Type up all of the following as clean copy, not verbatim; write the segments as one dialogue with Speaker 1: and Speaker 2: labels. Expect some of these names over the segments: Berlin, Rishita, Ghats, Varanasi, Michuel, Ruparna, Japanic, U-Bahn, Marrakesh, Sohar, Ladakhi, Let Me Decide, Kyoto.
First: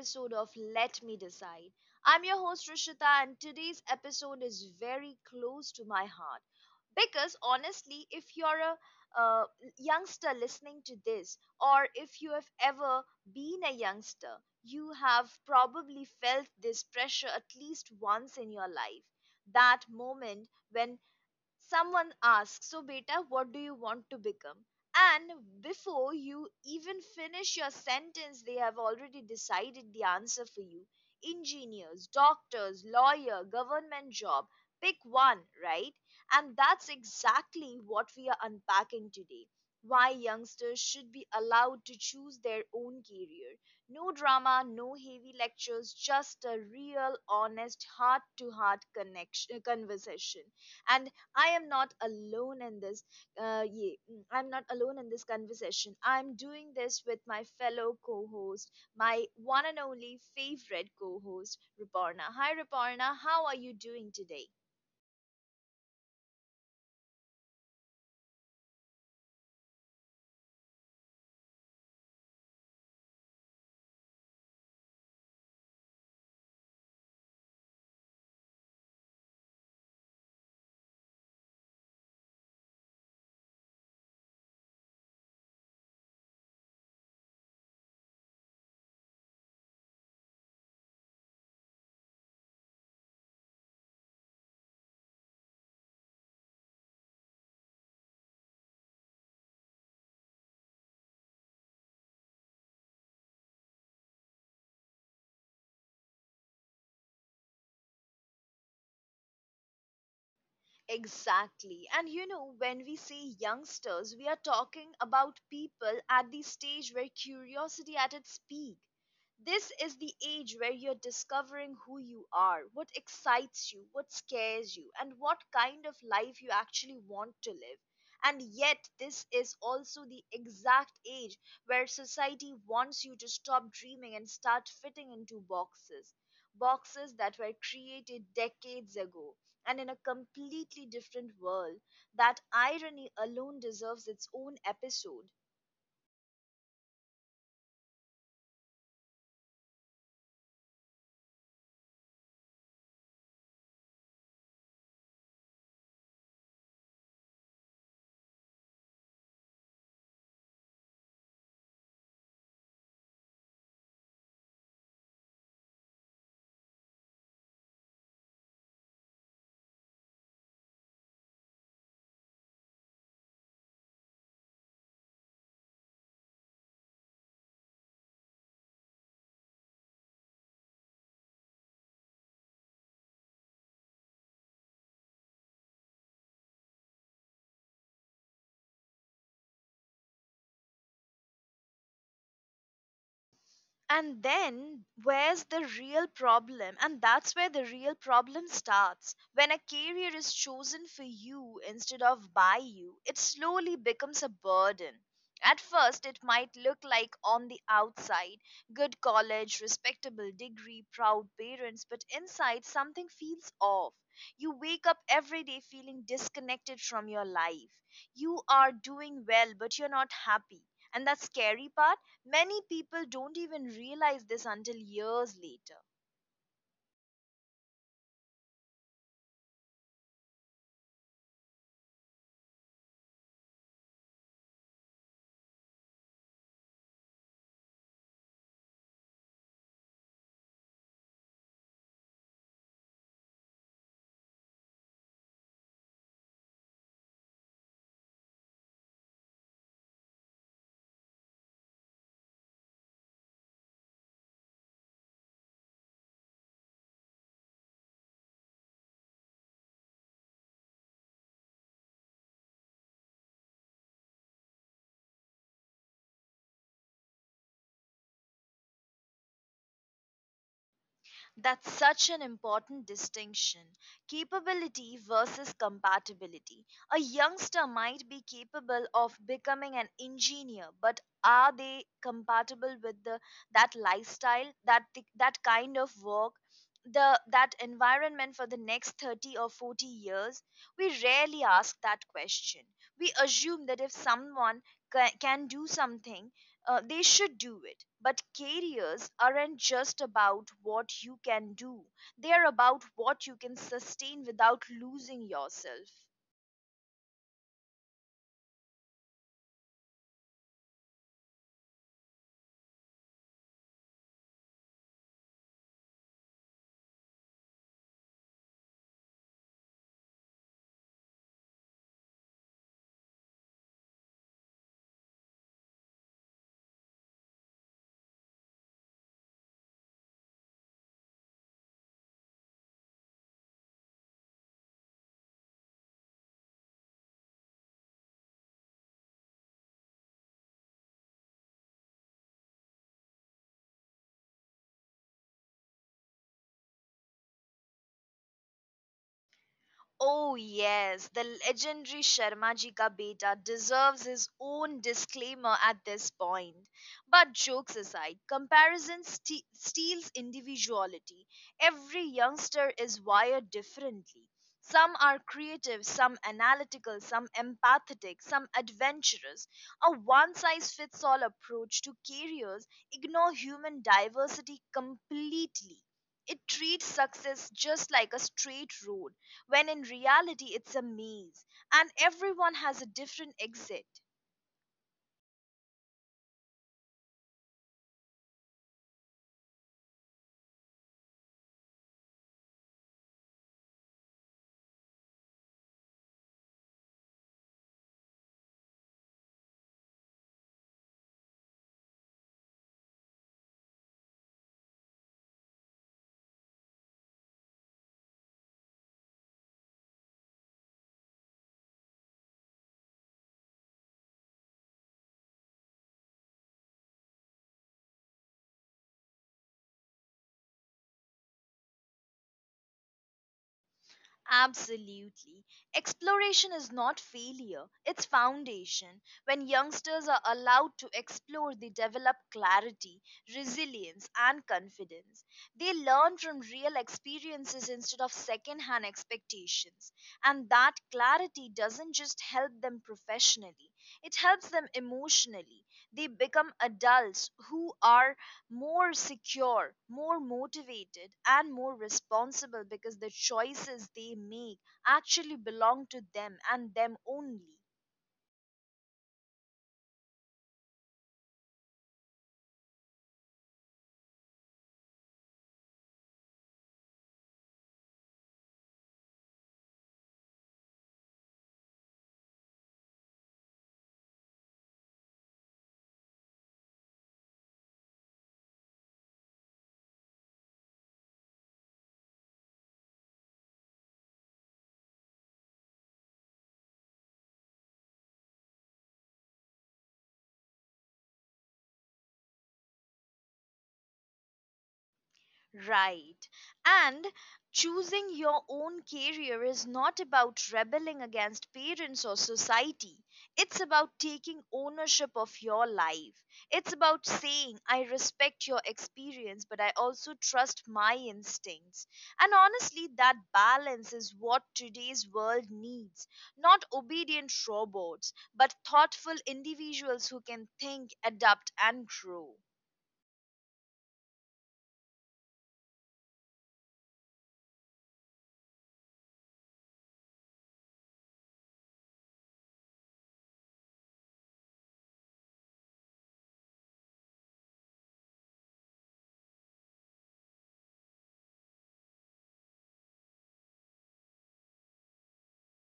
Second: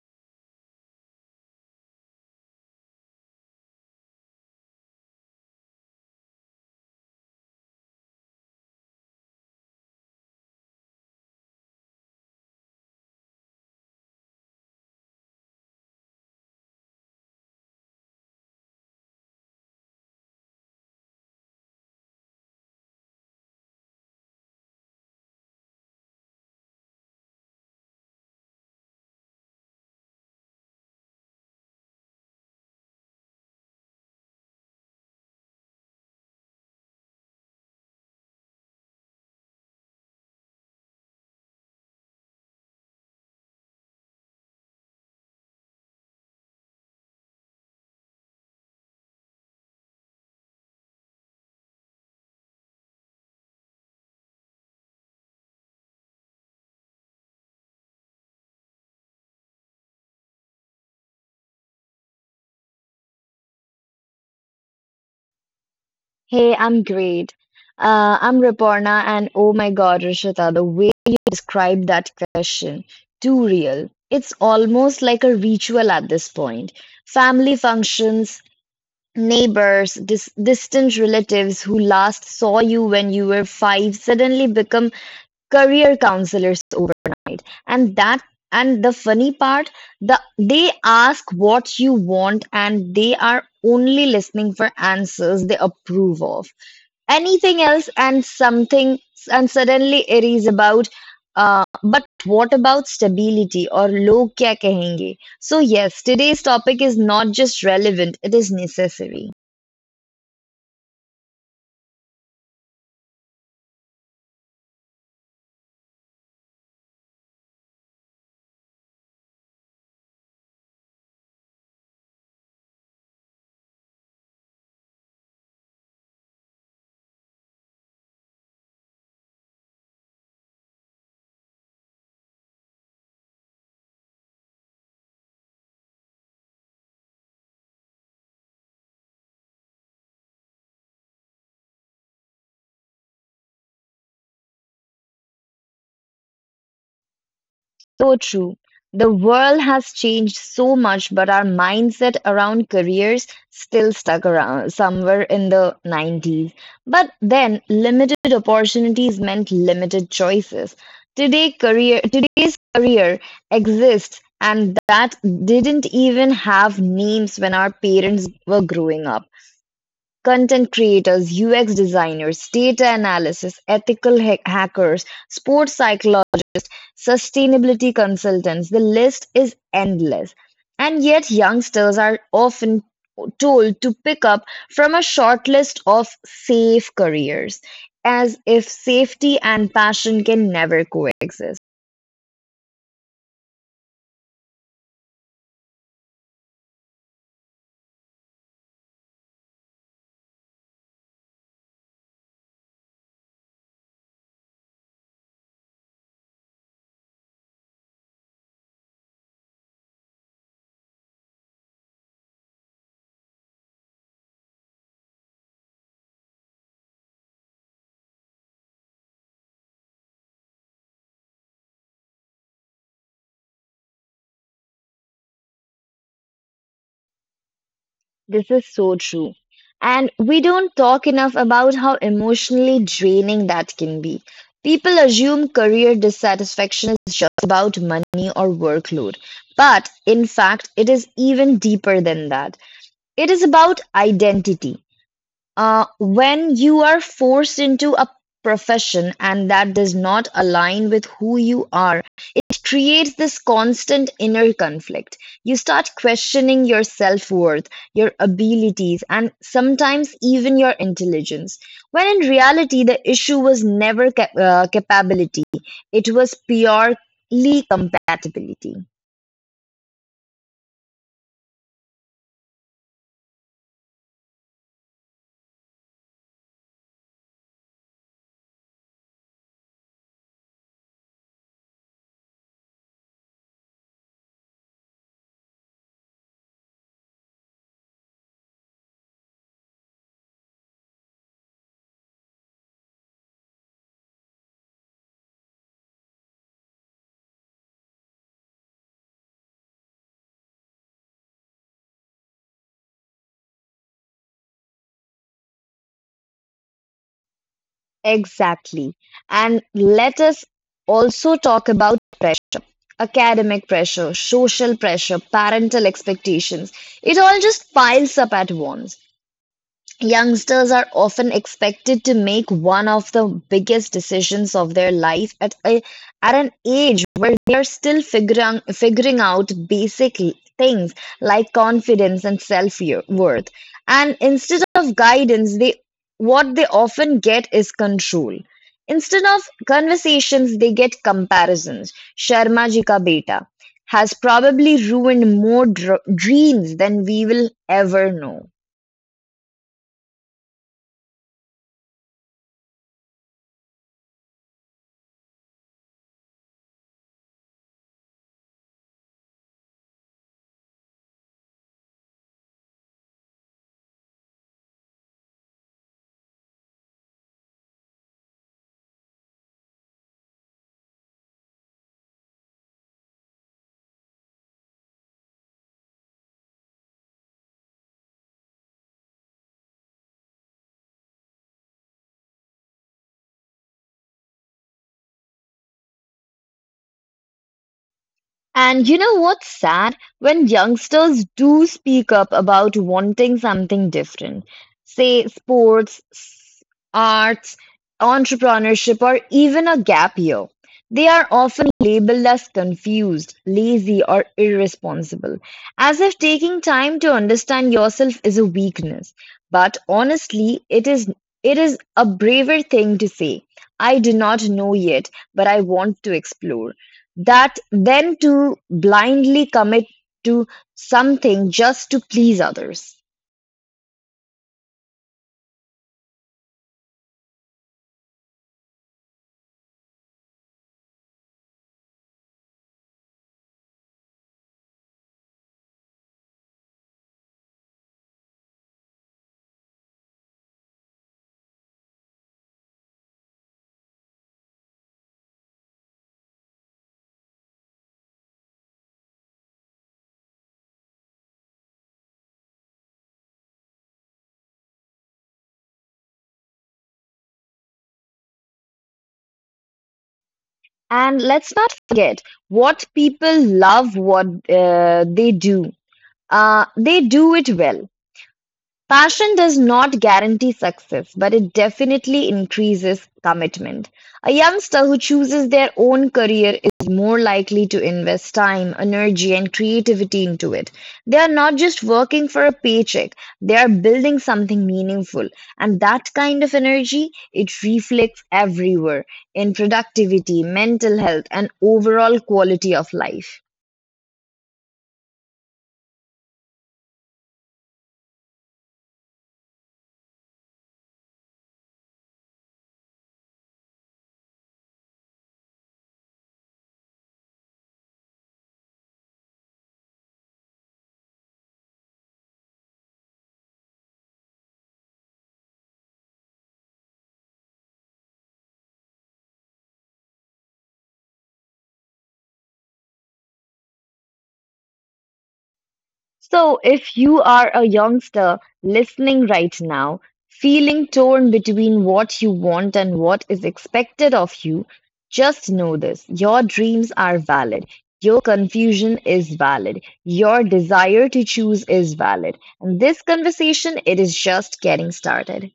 Speaker 1: episode of Let Me Decide. I'm your host Rishita, and today's episode is very close to my heart because honestly, if you're a youngster listening to this, or if you have ever been a youngster, you have probably felt this pressure at least once in your life. That moment when someone asks, So, beta, what do you want to become? And before you even finish your sentence, they have already decided the answer for you. Engineers, doctors, lawyer, government job. Pick one, right? And that's exactly what we are unpacking today. Why youngsters should be allowed to choose their own career. No drama, no heavy lectures, just a real, honest, heart to heart connection conversation. And I am not alone in this. Yeah, I'm not alone in this conversation. I'm doing this with my fellow co-host, my one and only favorite co-host, Ruparna. Hi, Ruparna. How are you doing today?
Speaker 2: Hey, I'm great. I'm Riporna, and oh my God, Rishita, the way you described that question, too real. It's almost like a ritual at this point. Family functions, neighbors, distant relatives who last saw you when you were five suddenly become career counselors over. And that and the funny part, the they ask what you want, and they are only listening for answers they approve of. Anything else and something, and suddenly it is about, but what about stability or log kya kahenge? So yes, today's topic is not just relevant, it is necessary.
Speaker 1: Exactly. And you know, when we say youngsters, we are talking about people at the stage where curiosity at its peak. This is the age where you're discovering who you are, what excites you, what scares you, and what kind of life you actually want to live. And yet, this is also the exact age where society wants you to stop dreaming and start fitting into boxes, that were created decades ago and in a completely different world. That irony alone deserves its own episode.
Speaker 2: So true. The world has changed so much, but our mindset around careers still stuck around somewhere in the 90s. But then, limited opportunities meant limited choices. Today's career exists, and that didn't even have names when our parents were growing up. Content creators, UX designers, data analysis, ethical hackers, sports psychologists, sustainability consultants, the list is endless. And yet youngsters are often told to pick up from a short list of safe careers, as if safety and passion can never coexist.
Speaker 1: And that's where the real problem starts. When a career is chosen for you instead of by you, it slowly becomes a burden. At first, it might look, like, on the outside, good college, respectable degree, proud parents, but inside something feels off. You wake up every day feeling disconnected from your life. You are doing well, but you're not happy. And that scary part, many people don't even realize this until years later.
Speaker 2: This is so true. And we don't talk enough about how emotionally draining that can be. People assume career dissatisfaction is just about money or workload, but in fact, it is even deeper than that. It is about identity. When you are forced into a profession and that does not align with who you are, it creates this constant inner conflict. You start questioning your self worth, your abilities, and sometimes even your intelligence. When in reality, the issue was never capability, it was purely compatibility.
Speaker 1: That's such an important distinction, capability versus compatibility. A youngster might be capable of becoming an engineer, but are they compatible with that lifestyle, that kind of work? The that environment for the next 30 or 40 years, we rarely ask that question. We assume that if someone can do something, they should do it. But careers aren't just about what you can do, they are about what you can sustain without losing yourself.
Speaker 2: Exactly. And let us also talk about academic pressure, social pressure, parental expectations, it all just piles up at once. Youngsters are often expected to make one of the biggest decisions of their life at an age where they are still figuring out things like confidence and self worth. And instead of guidance, they what they often get is control. Instead of conversations, they get comparisons. Sharma ji ka beta has probably ruined more dreams than we will ever know.
Speaker 1: Oh, yes, the legendary Sharma ji ka beta deserves his own disclaimer at this point. But jokes aside, comparison steals individuality. Every youngster is wired differently. Some are creative, some analytical, some empathetic, some adventurous. A one size fits all approach to careers ignore human diversity completely. It treats success just like a straight road, when in reality it's a maze, and everyone has a different exit.
Speaker 2: And you know what's sad? When youngsters do speak up about wanting something different, say sports, arts, entrepreneurship, or even a gap year, they are often labeled as confused, lazy, or irresponsible, as if taking time to understand yourself is a weakness. But honestly, it is a braver thing to say, I do not know yet, but I want to explore that then to blindly commit to something just to please others.
Speaker 1: Absolutely. Exploration is not failure, it's foundation. When youngsters are allowed to explore, they develop clarity, resilience, and confidence. They learn from real experiences instead of second hand expectations. And that clarity doesn't just help them professionally, it helps them emotionally. They become adults who are more secure, more motivated, and more responsible, because the choices they make actually belong to them and them only.
Speaker 2: And let's not forget what people love what they do. They do it well. Passion does not guarantee success, but it definitely increases commitment. A youngster who chooses their own career is more likely to invest time, energy, and creativity into it. They are not just working for a paycheck, they are building something meaningful. And that kind of energy, it reflects everywhere in productivity, mental health, and overall quality of life.
Speaker 1: Right. And choosing your own career is not about rebelling against parents or society. It's about taking ownership of your life. It's about saying, I respect your experience, but I also trust my instincts. And honestly, that balance is what today's world needs, not obedient robots, but thoughtful individuals who can think, adapt, and grow.
Speaker 2: So, if you are a youngster listening right now, feeling torn between what you want and what is expected of you, just know this: your dreams are valid. Your confusion is valid. Your desire to choose is valid. And this conversation, it is just getting started.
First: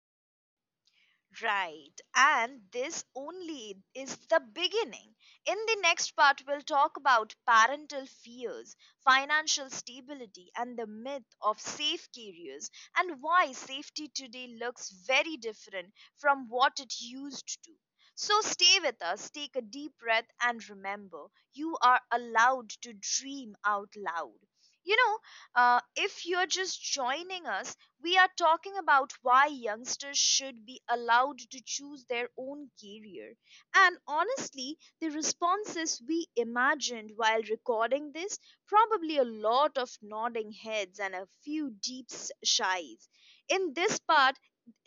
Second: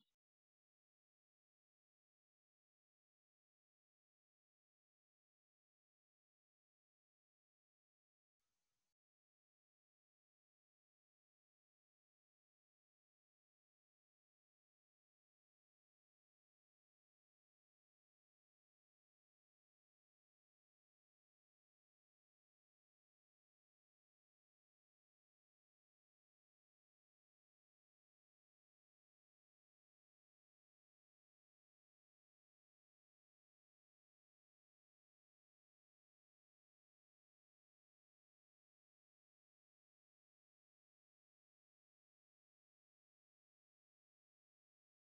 Speaker 1: Right. And this only is the beginning. In the next part, we'll talk about parental fears, financial stability, and the myth of safe careers, and why safety today looks very different from what it used to. So stay with us, take a deep breath, and remember, you are allowed to dream out loud. You know, if you're just joining us, we are talking about why youngsters should be allowed to choose their own career. And honestly, the responses we imagined while recording this, probably a lot of nodding heads and a few deep sighs. In this part,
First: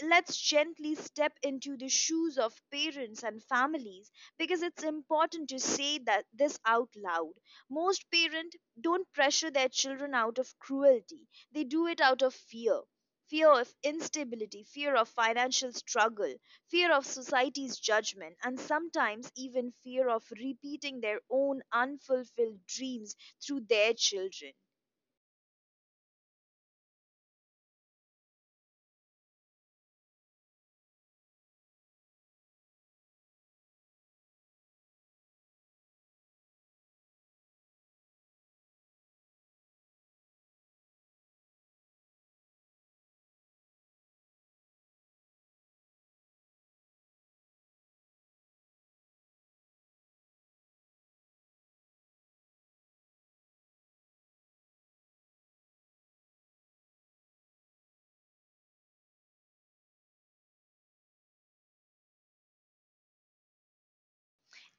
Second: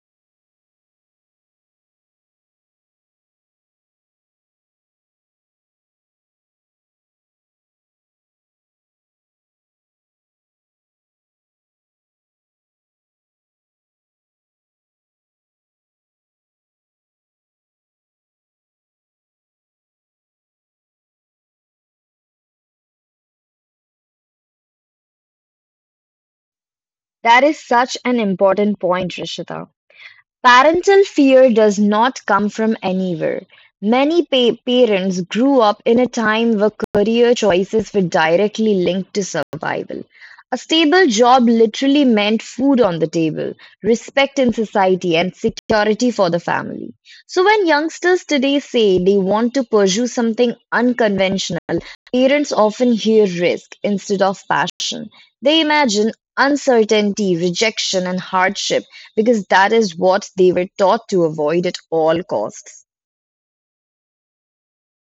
Speaker 1: let's gently step into the shoes of parents and families, because it's important to say that this out loud. Most parents don't pressure their children out of cruelty, they do it out of fear. Fear of instability, fear of financial struggle, fear of society's judgment, and sometimes even fear of repeating their own unfulfilled dreams through their children.
Speaker 2: That is such an important point, Rishita. Parental fear does not come from anywhere; many parents grew up in a time where career choices were directly linked to survival. A stable job literally meant food on the table, respect in society, and security for the family. So, when youngsters today say they want to pursue something unconventional, parents often hear risk instead of passion. They imagine uncertainty, rejection, and hardship because that is what they were taught to avoid at all costs.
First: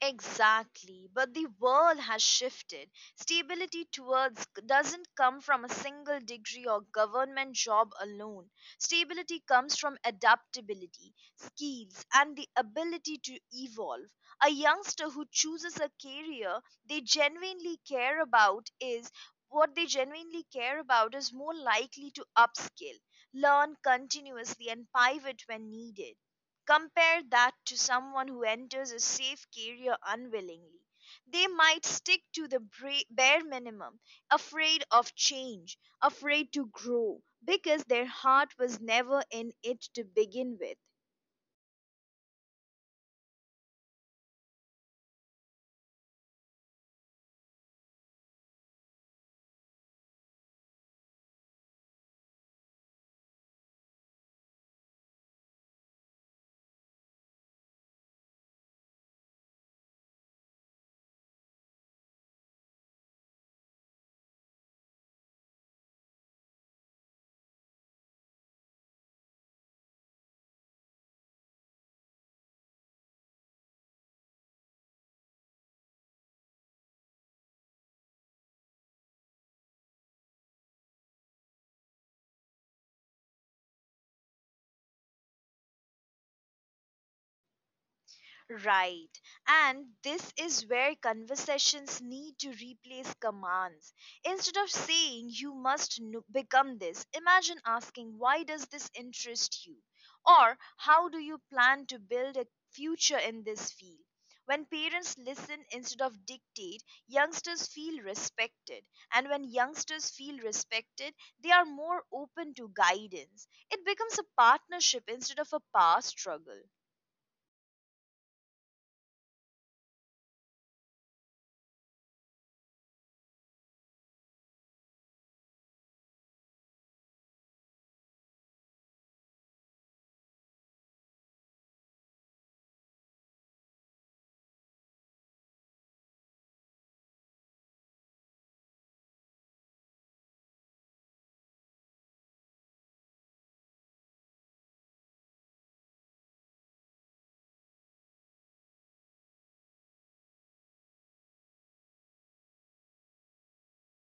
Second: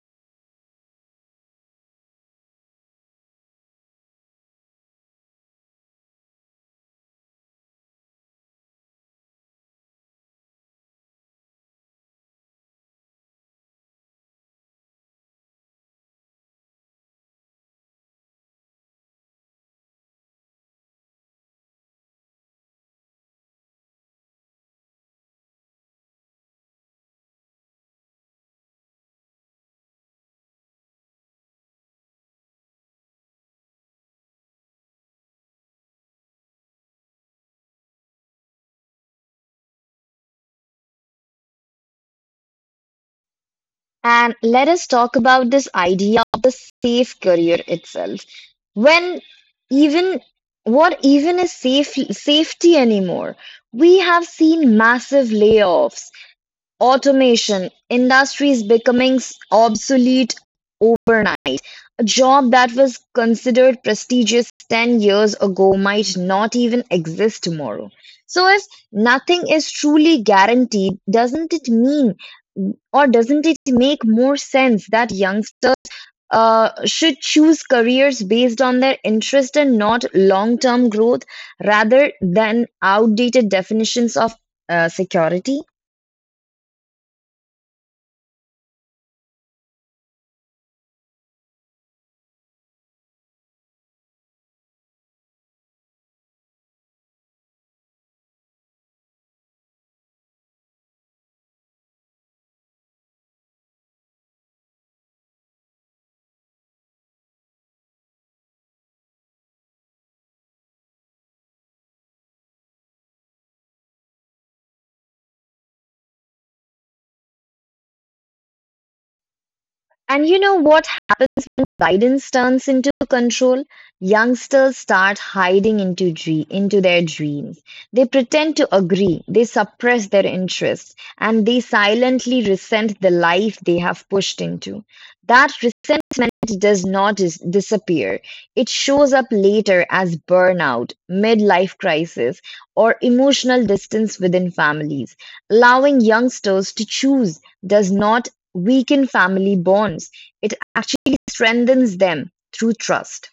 Speaker 1: Exactly, but the world has shifted. Stability towards doesn't come from a single degree or government job alone. Stability comes from adaptability, skills, and the ability to evolve. A youngster who chooses a career they genuinely care about is what they genuinely care about is more likely to upskill, learn continuously, and pivot when needed. Compare that to someone who enters a safe career unwillingly. They might stick to the bare minimum, afraid of change, afraid to grow, because their heart was never in it to begin with.
Speaker 2: And let us talk about this idea of the safe career itself. When even what even is safety anymore? We have seen massive layoffs, automation, industries becoming obsolete overnight. A job that was considered prestigious 10 years ago might not even exist tomorrow. So, if nothing is truly guaranteed, doesn't it make more sense that youngsters should choose careers based on their interest and not long term growth rather than outdated definitions of security.
Speaker 1: Right. And this is where conversations need to replace commands. Instead of saying you must become this, imagine asking, why does this interest you? Or how do you plan to build a future in this field? When parents listen instead of dictate, youngsters feel respected. And when youngsters feel respected, they are more open to guidance. It becomes a partnership instead of a power struggle.
Speaker 2: And you know what? Guidance turns into control. Youngsters start into their dreams. They pretend to agree, they suppress their interests, and they silently resent the life they have pushed into. That resentment does not disappear, it shows up later as burnout, midlife crisis, or emotional distance within families. Allowing youngsters to choose does not weaken family bonds. It strengthens them through trust.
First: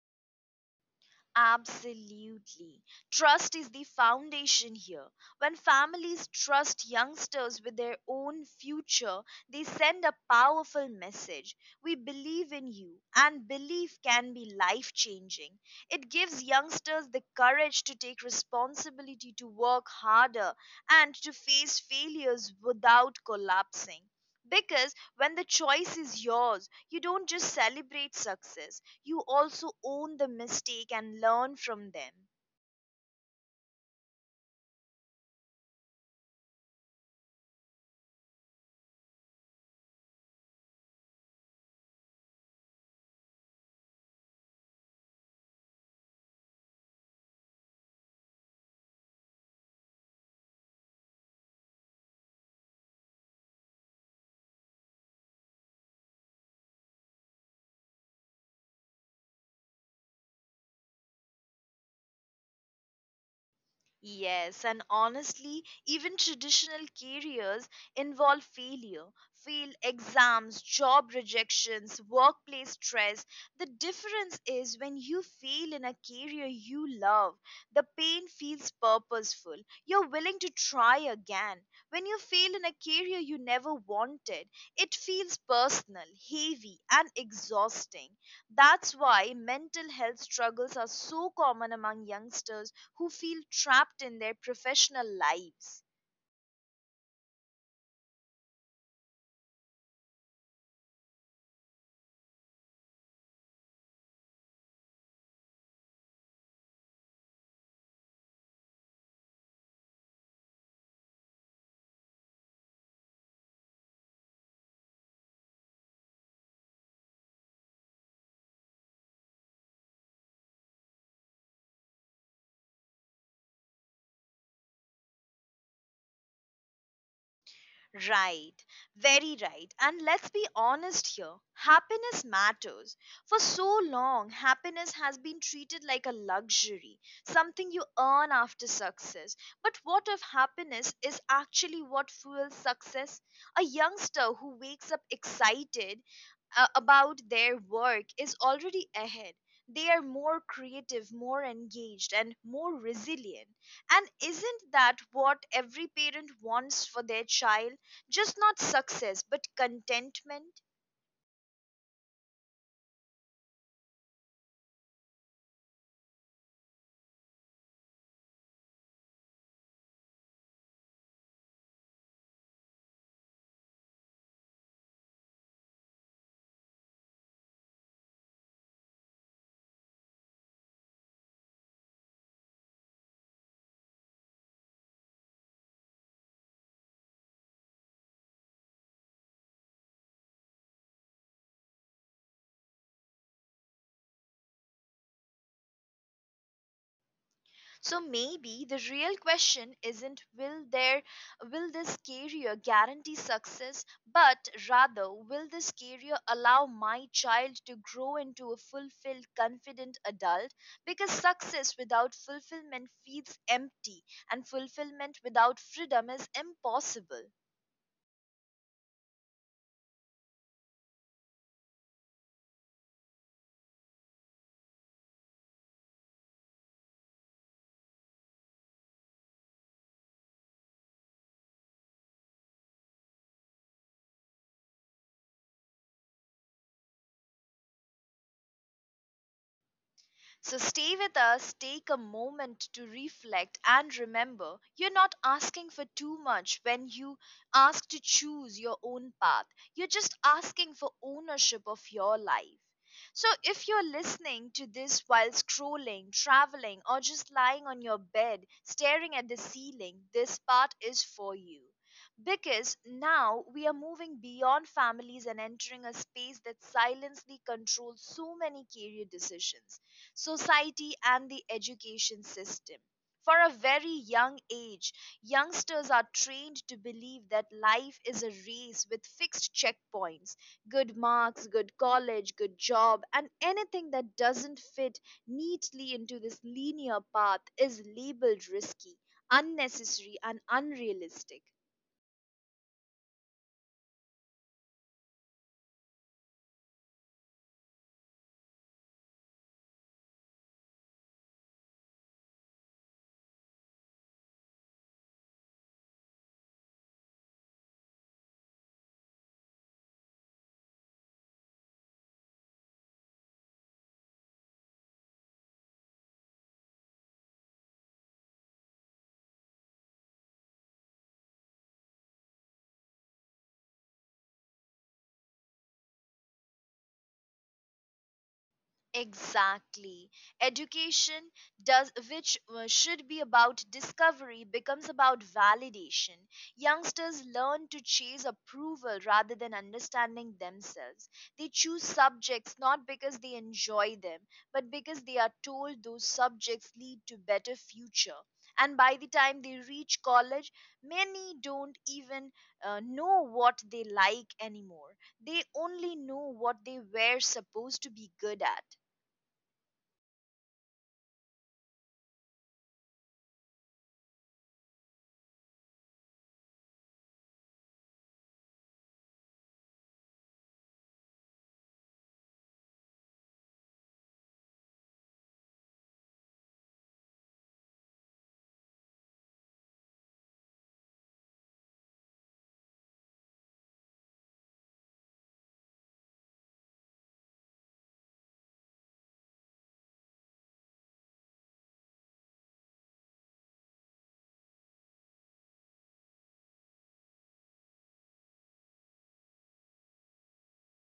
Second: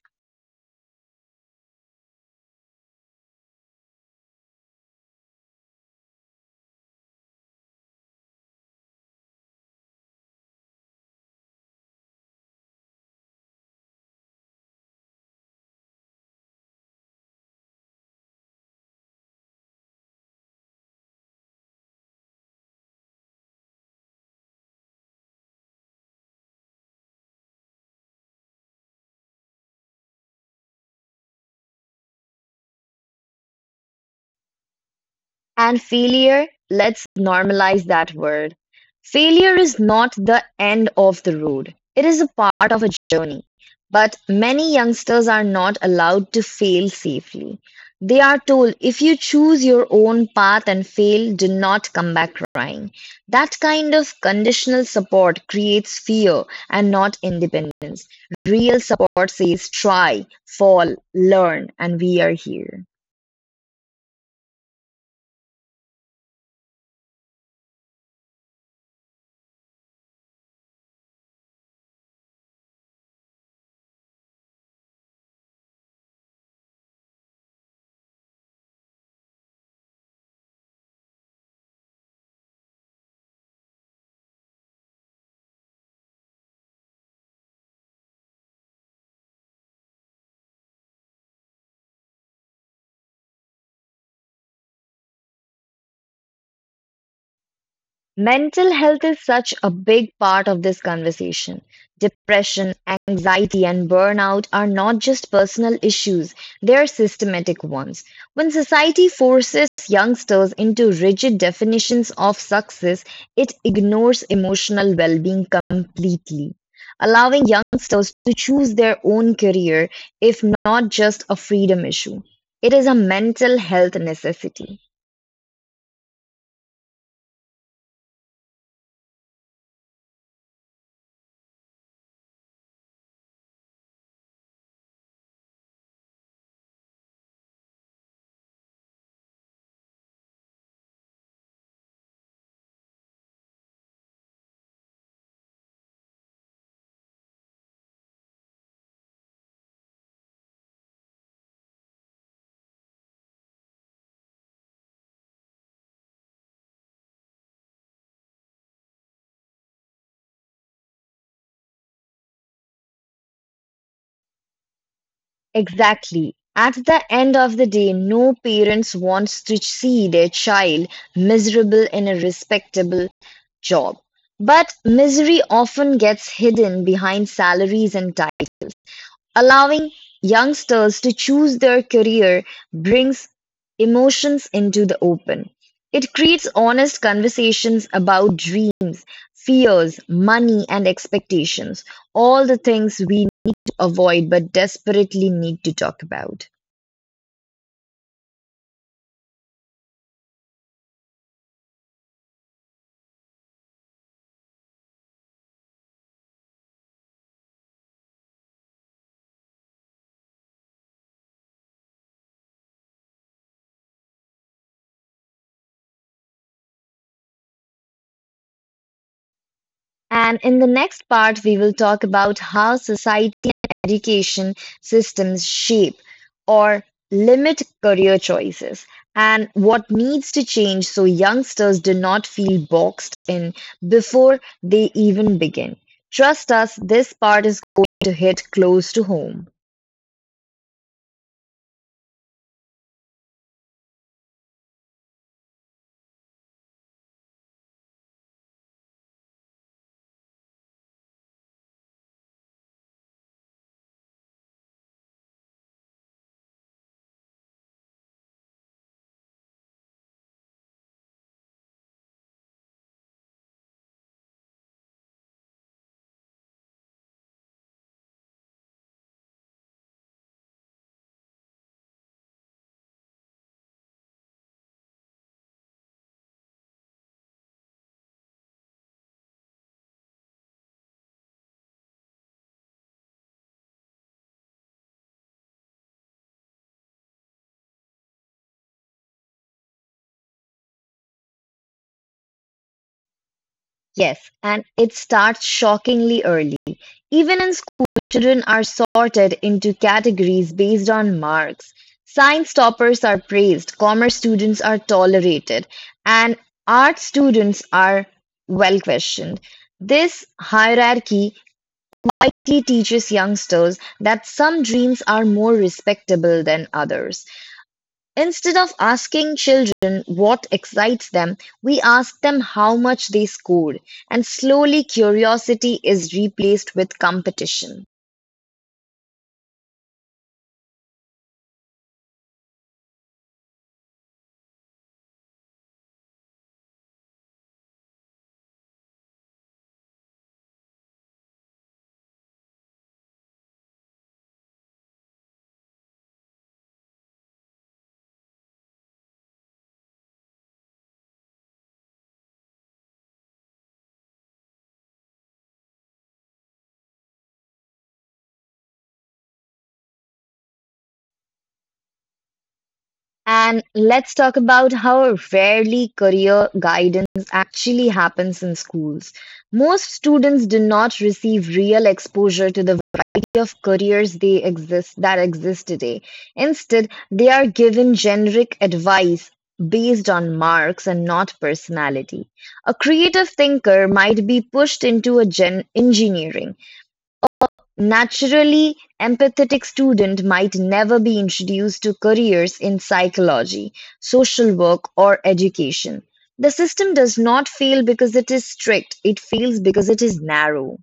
Speaker 1: Absolutely. Trust is the foundation here. When families trust youngsters with their own future, they send a powerful message. We believe in you, and belief can be life changing. It gives youngsters the courage to take responsibility, to work harder, and to face failures without collapsing. Because when the choice is yours, you don't just celebrate success, you also own the mistake and learn from them.
Speaker 2: And failure, let's normalize that word. Failure is not the end of the road, it is a part of a journey. But many youngsters are not allowed to fail safely. They are told, if you choose your own path and fail, do not come back crying. That kind of conditional support creates fear and not independence. Real support says try, fall, learn, and we are here.
Speaker 1: Yes, and honestly, even traditional careers involve failure, failed exams, job rejections, workplace stress. The difference is when you fail in a career you love, the pain feels purposeful. You're willing to try again. When you fail in a career you never wanted, it feels personal, heavy, and exhausting. That's why mental health struggles are so common among youngsters who feel trapped in their professional lives.
Speaker 2: Mental health is such a big part of this conversation. Depression, anxiety, and burnout are not just personal issues, they are systematic ones. When society forces youngsters into rigid definitions of success, it ignores emotional well being completely. Allowing youngsters to choose their own career, if not just a freedom issue, it is a mental health necessity.
Speaker 1: Right, very right. And let's be honest here, happiness matters. For so long, happiness has been treated like a luxury, something you earn after success. But what if happiness is actually what fuels success? A youngster who wakes up excited about their work is already ahead. They are more creative, more engaged, and more resilient. And isn't that what every parent wants for their child? Just not success, but contentment.
Speaker 2: Exactly. At the end of the day, no parents wants to see their child miserable in a respectable job. But misery often gets hidden behind salaries and titles. Allowing youngsters to choose their career brings emotions into the open. It creates honest conversations about dreams, fears, money, and expectations, all the things we need to avoid but desperately need to talk about.
Speaker 1: So maybe the real question isn't, will this career guarantee success, but rather, will this career allow my child to grow into a fulfilled, confident adult? Because success without fulfillment feels empty, and fulfillment without freedom is impossible.
Speaker 2: And in the next part, we will talk about how society and education systems shape or limit career choices and what needs to change so youngsters do not feel boxed in before they even begin. Trust us, this part is going to hit close to home.
Speaker 1: So stay with us, take a moment to reflect, and remember, you're not asking for too much when you ask to choose your own path. You're just asking for ownership of your life. So, if you're listening to this while scrolling, traveling, or just lying on your bed staring at the ceiling, this part is for you. Because now we are moving beyond families and entering a space that silently controls so many career decisions, society, and the education system. For a very young age, youngsters are trained to believe that life is a race with fixed checkpoints, good marks, good college, good job, and anything that doesn't fit neatly into this linear path is labeled risky, unnecessary, and unrealistic.
Speaker 2: Yes, and it starts shockingly early. Even in school, children are sorted into categories based on marks. Science toppers are praised, commerce students are tolerated, and art students are, well, questioned. This hierarchy likely teaches youngsters that some dreams are more respectable than others. Instead of asking children what excites them, we ask them how much they scored, and slowly curiosity is replaced with competition.
Speaker 1: Exactly. Education does which should be about discovery becomes about validation. Youngsters learn to chase approval rather than understanding themselves. They choose subjects not because they enjoy them, but because they are told those subjects lead to better future. And by the time they reach college, many don't even know what they like anymore. They only know what they were supposed to be good at.
Speaker 2: And let's talk about how rarely career guidance actually happens in schools. Most students do not receive real exposure to the variety of careers they exist that exist today. Instead, they are given generic advice based on marks and not personality. A creative thinker might be pushed into engineering. Naturally empathetic student might never be introduced to careers in psychology, social work or education. The system does not fail because it is strict, it fails because it is narrow.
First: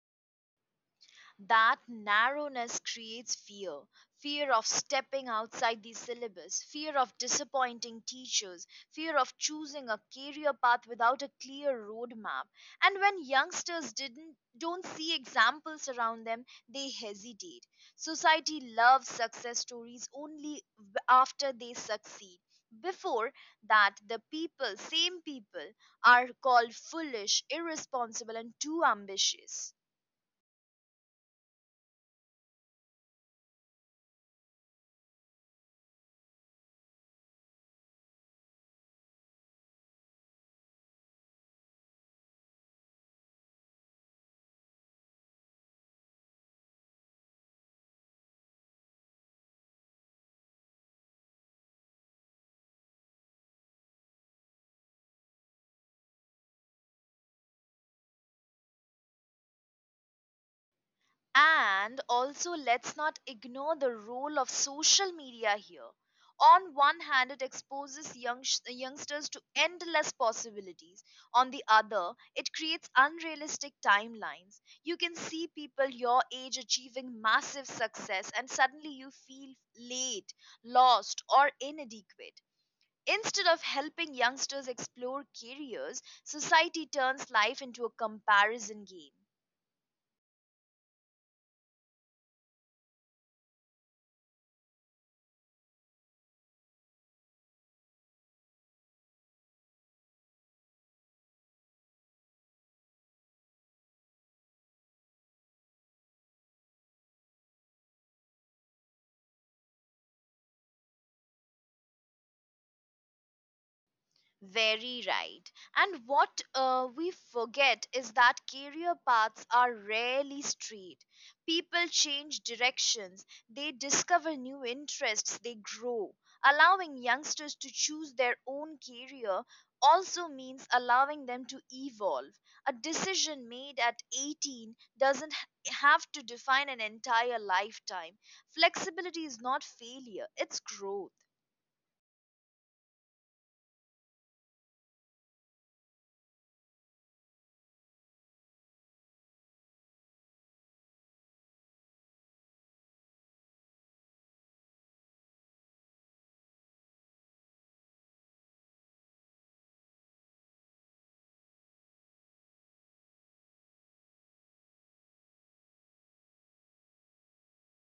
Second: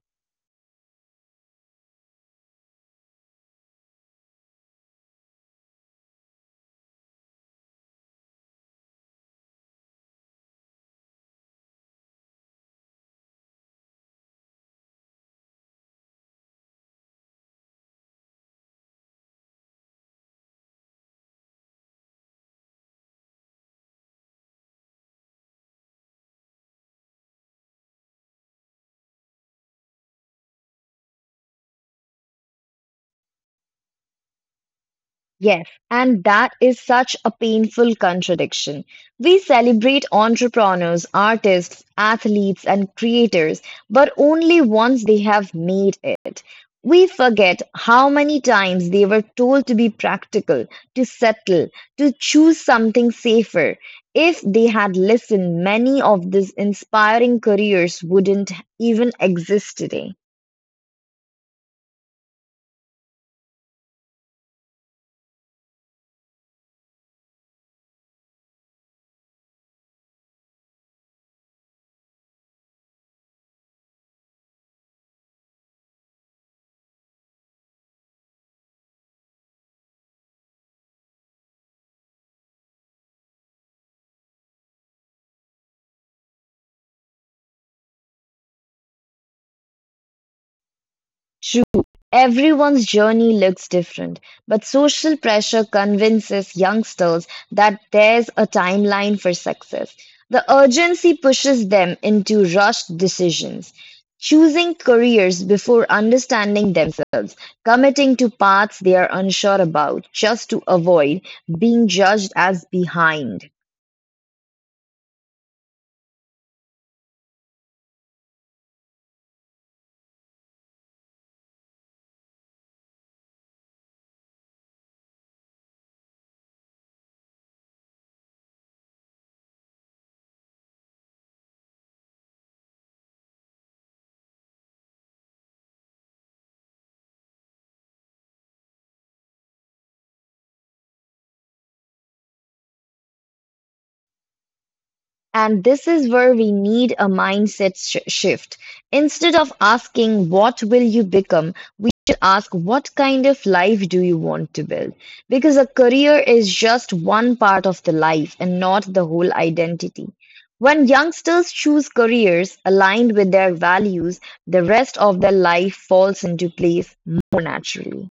Speaker 1: That narrowness creates fear, fear of stepping outside the syllabus, fear of disappointing teachers, fear of choosing a career path without a clear roadmap. And when youngsters didn't, don't see examples around them, they hesitate. Society loves success stories only after they succeed. Before that, same people, are called foolish, irresponsible, and too ambitious.
Speaker 2: Yes, and that is such a painful contradiction. We celebrate entrepreneurs, artists, athletes, and creators, but only once they have made it. We forget how many times they were told to be practical, to settle, to choose something safer. If they had listened, many of these inspiring careers wouldn't even exist today.
Speaker 1: And also, let's not ignore the role of social media here. On one hand, it exposes youngsters to endless possibilities. On the other, it creates unrealistic timelines. You can see people your age achieving massive success, and suddenly you feel late, lost, or inadequate. Instead of helping youngsters explore careers, society turns life into a comparison game.
Speaker 2: True, everyone's journey looks different, but social pressure convinces youngsters that there's a timeline for success. The urgency pushes them into rushed decisions, choosing careers before understanding themselves, committing to paths they are unsure about just to avoid being judged as behind.
Speaker 1: Very right. And what we forget is that career paths are rarely straight. People change directions, they discover new interests, they grow. Allowing youngsters to choose their own career also means allowing them to evolve. A decision made at 18 doesn't have to define an entire lifetime. Flexibility is not failure, it's growth.
Speaker 2: And this is where we need a mindset shift. Instead of asking, what will you become? We should ask, what kind of life do you want to build? Because a career is just one part of the life and not the whole identity. When youngsters choose careers aligned with their values, the rest of their life falls into place more naturally.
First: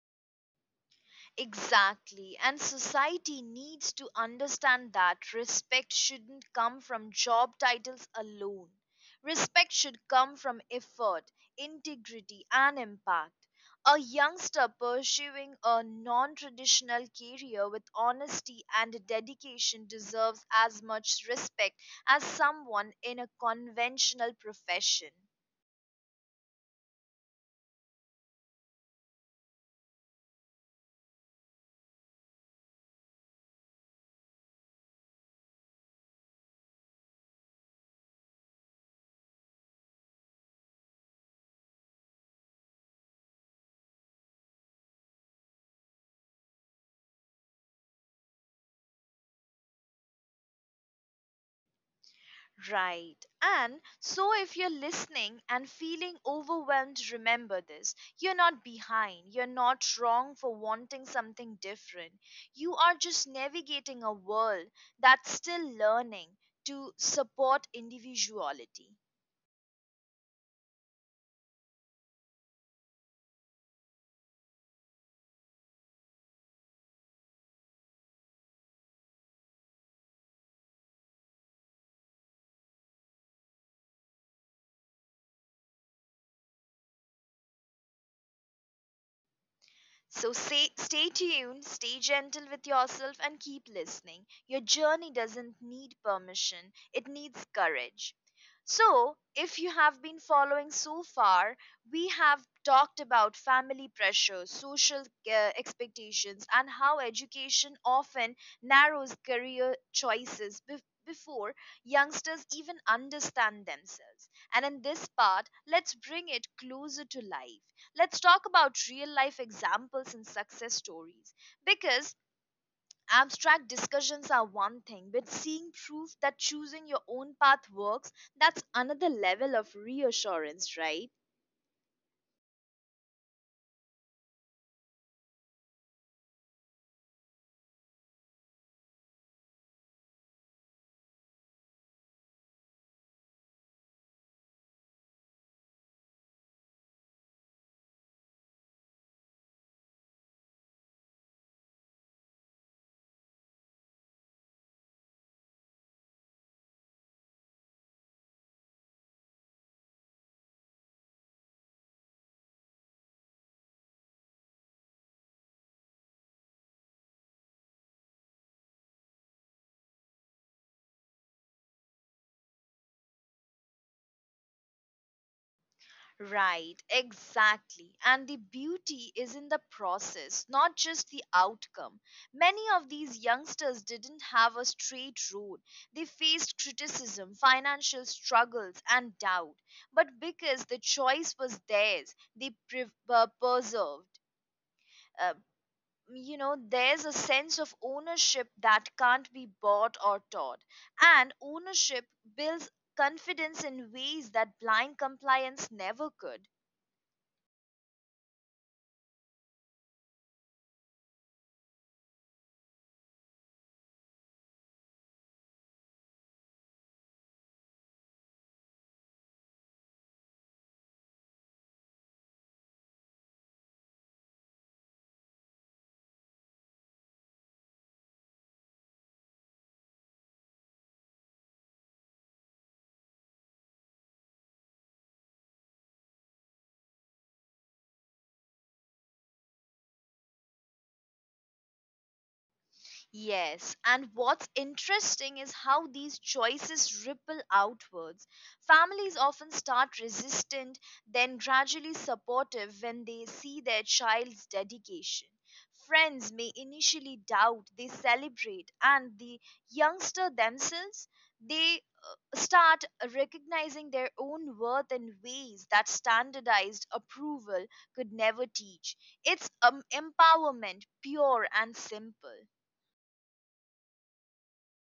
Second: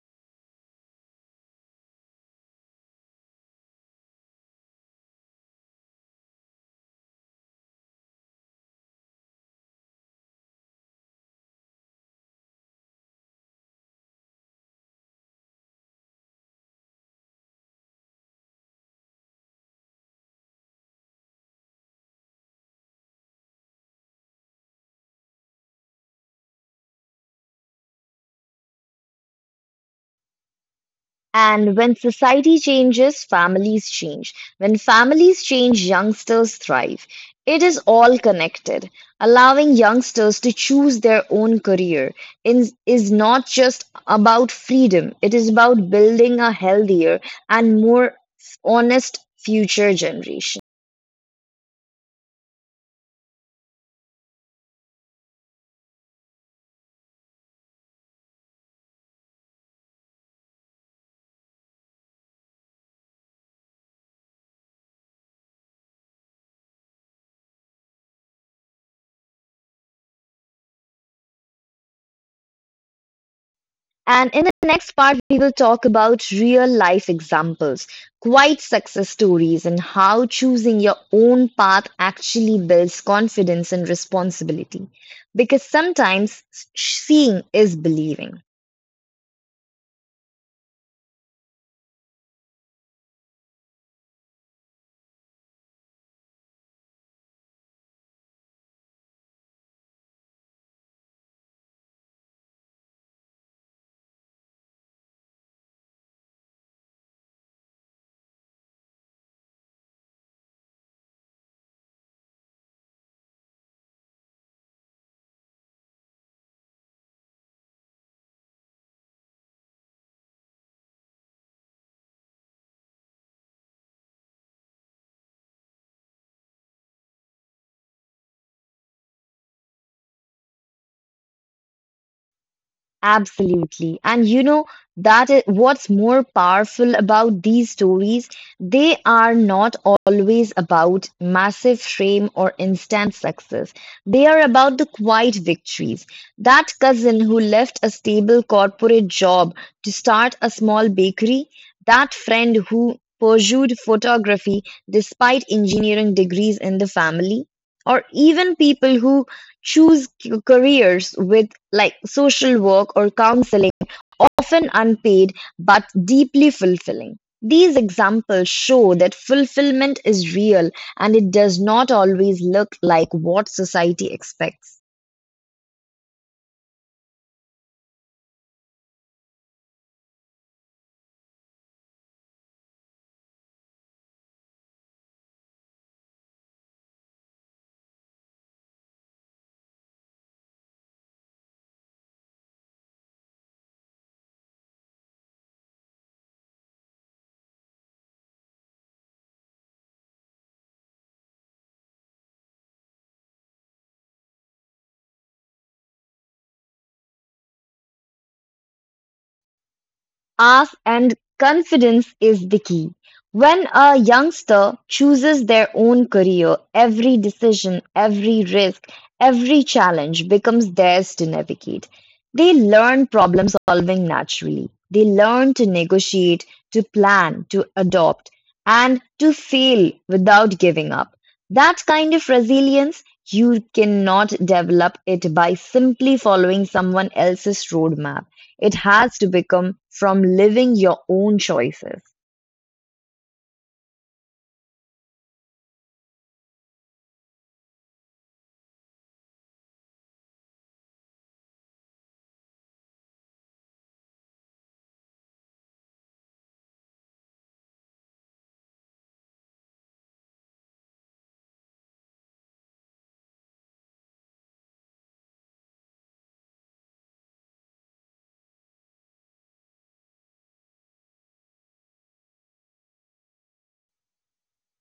Speaker 1: Exactly. And society needs to understand that respect shouldn't come from job titles alone. Respect should come from effort, integrity, and impact. A youngster pursuing a non traditional career with honesty and dedication deserves as much respect as someone in a conventional profession.
Speaker 2: And when society changes, families change. When families change, youngsters thrive. It is all connected. Allowing youngsters to choose their own career is not just about freedom, it is about building a healthier and more honest future generation.
Speaker 1: Right. And so if you're listening and feeling overwhelmed, remember this. You're not behind. You're not wrong for wanting something different. You are just navigating a world that's still learning to support individuality.
Speaker 2: And in the next part, we will talk about real life examples, quite success stories, and how choosing your own path actually builds confidence and responsibility. Because sometimes seeing is believing.
Speaker 1: So, stay tuned, stay gentle with yourself, and keep listening. Your journey doesn't need permission, it needs courage. So, if you have been following so far, we have talked about family pressure, social uh, expectations, and how education often narrows career choices before youngsters even understand themselves. And in this part, let's bring it closer to life. Let's talk about real life examples and success stories because abstract discussions are one thing, but seeing proof that choosing your own path works, that's another level of reassurance, right?
Speaker 2: Absolutely. And you know, that is what's more powerful about these stories. They are not always about massive fame or instant success. They are about the quiet victories. That cousin who left a stable corporate job to start a small bakery, that friend who pursued photography despite engineering degrees in the family. Or even people who choose careers with like social work or counseling, often unpaid but deeply fulfilling. These examples show that fulfillment is real and it does not always look like what society expects.
Speaker 1: Right, exactly. And the beauty is in the process, not just the outcome. Many of these youngsters didn't have a straight road. They faced criticism, financial struggles, and doubt. But because the choice was theirs, they persevered. Uh, there's a sense of ownership that can't be bought or taught. And ownership builds confidence in ways that blind compliance never could.
Speaker 2: Ask and confidence is the key. When a youngster chooses their own career, every decision, every risk, every challenge becomes theirs to navigate. They learn problem solving naturally. They learn to negotiate, to plan, to adopt, and to fail without giving up. That kind of resilience, you cannot develop it by simply following someone else's roadmap. It has to become from living your own choices.
Speaker 1: Yes, and what's interesting is how these choices ripple outwards. Families often start resistant, then gradually supportive when they see their child's dedication. Friends may initially doubt, they celebrate, and the youngster themselves they start recognizing their own worth in ways that standardized approval could never teach. It's empowerment, pure and simple.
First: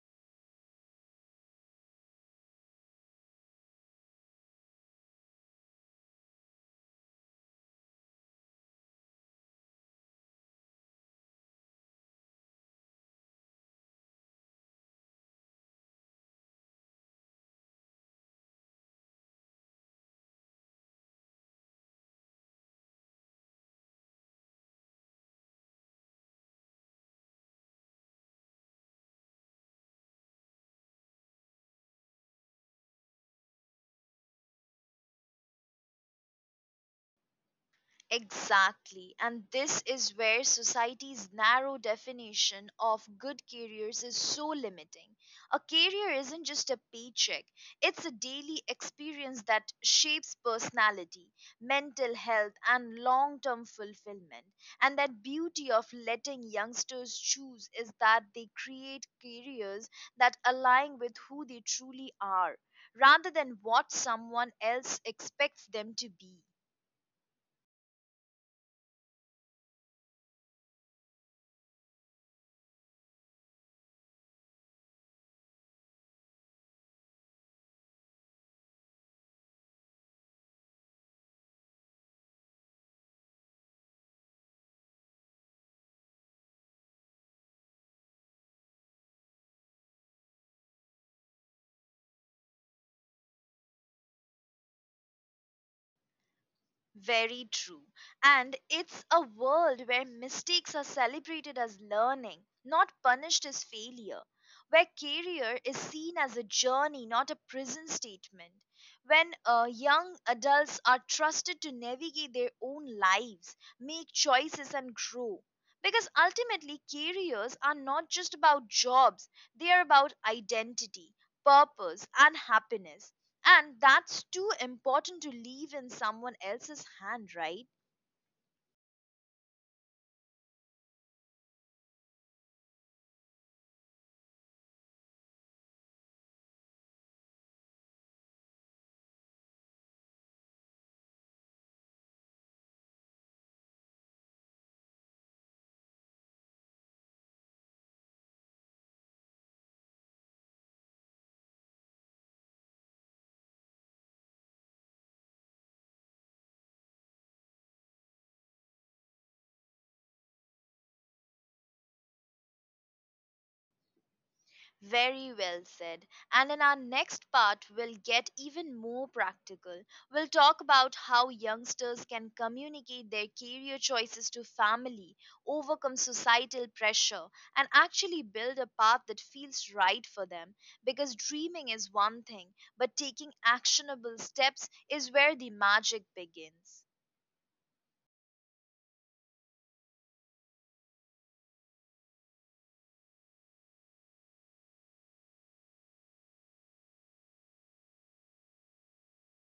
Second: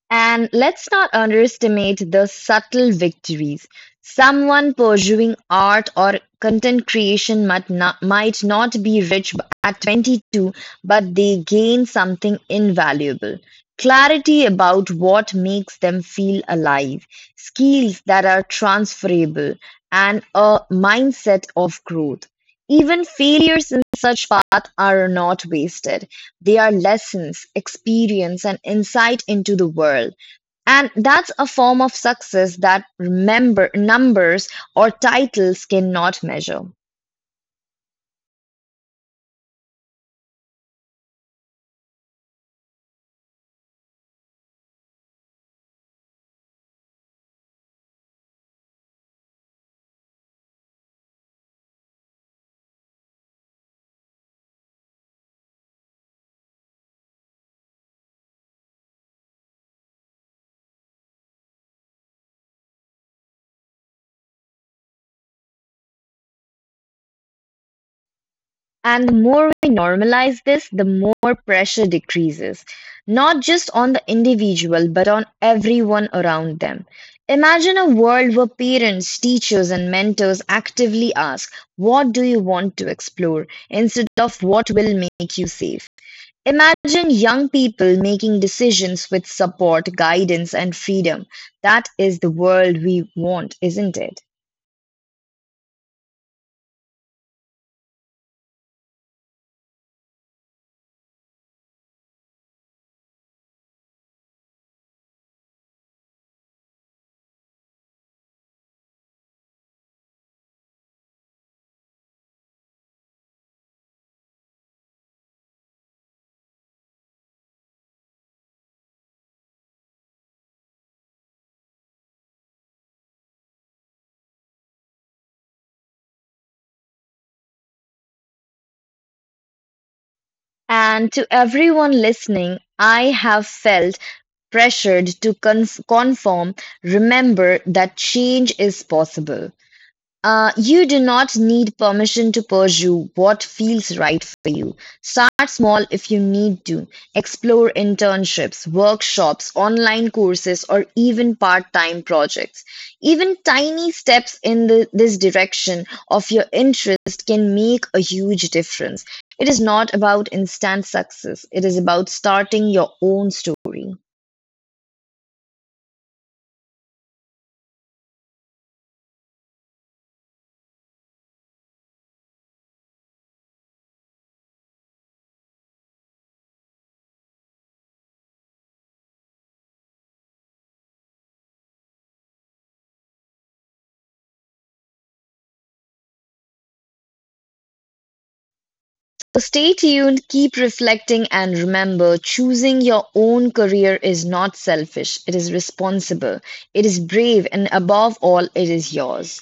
Speaker 2: And let's not underestimate the subtle victories. Someone pursuing art or content creation might not be rich at 22, but they gain something invaluable clarity about what makes them feel alive, skills that are transferable, and a mindset of growth. Even failures in such path are not wasted. They are lessons, experience, and insight into the world. And that's a form of success that remember numbers or titles cannot measure.
Speaker 1: Exactly. And this is where society's narrow definition of good careers is so limiting. A career isn't just a paycheck, it's a daily experience that shapes personality, mental health, and long term fulfillment. And that beauty of letting youngsters choose is that they create careers that align with who they truly are, rather than what someone else expects them to be.
Speaker 2: And the more we normalize this, the more pressure decreases, not just on the individual, but on everyone around them. Imagine a world where parents, teachers, and mentors actively ask, "What do you want to explore?" instead of what will make you safe. Imagine young people making decisions with support, guidance, and freedom. That is the world we want, isn't it?
Speaker 1: Very true. And it's a world where mistakes are celebrated as learning, not punished as failure, where career is seen as a journey, not a prison statement, when young adults are trusted to navigate their own lives, make choices, and grow. Because ultimately, careers are not just about jobs, they are about identity, purpose, and happiness, and that's too important to leave in someone else's hand, right?
Speaker 2: And to everyone listening, I have felt pressured to conform. Remember that change is possible. You do not need permission to pursue what feels right for you. Start small if you need to. Explore internships, workshops, online courses, or even part time projects. Even tiny steps in this direction of your interest can make a huge difference. It is not about instant success, it is about starting your own story.
Speaker 1: Very well said. And in our next part, we'll get even more practical. We'll talk about how youngsters can communicate their career choices to family, overcome societal pressure, and actually build a path that feels right for them. Because dreaming is one thing, but taking actionable steps is where the magic begins.
Speaker 2: So stay tuned, keep reflecting, and remember choosing your own career is not selfish, it is responsible, it is brave, and above all, it is yours.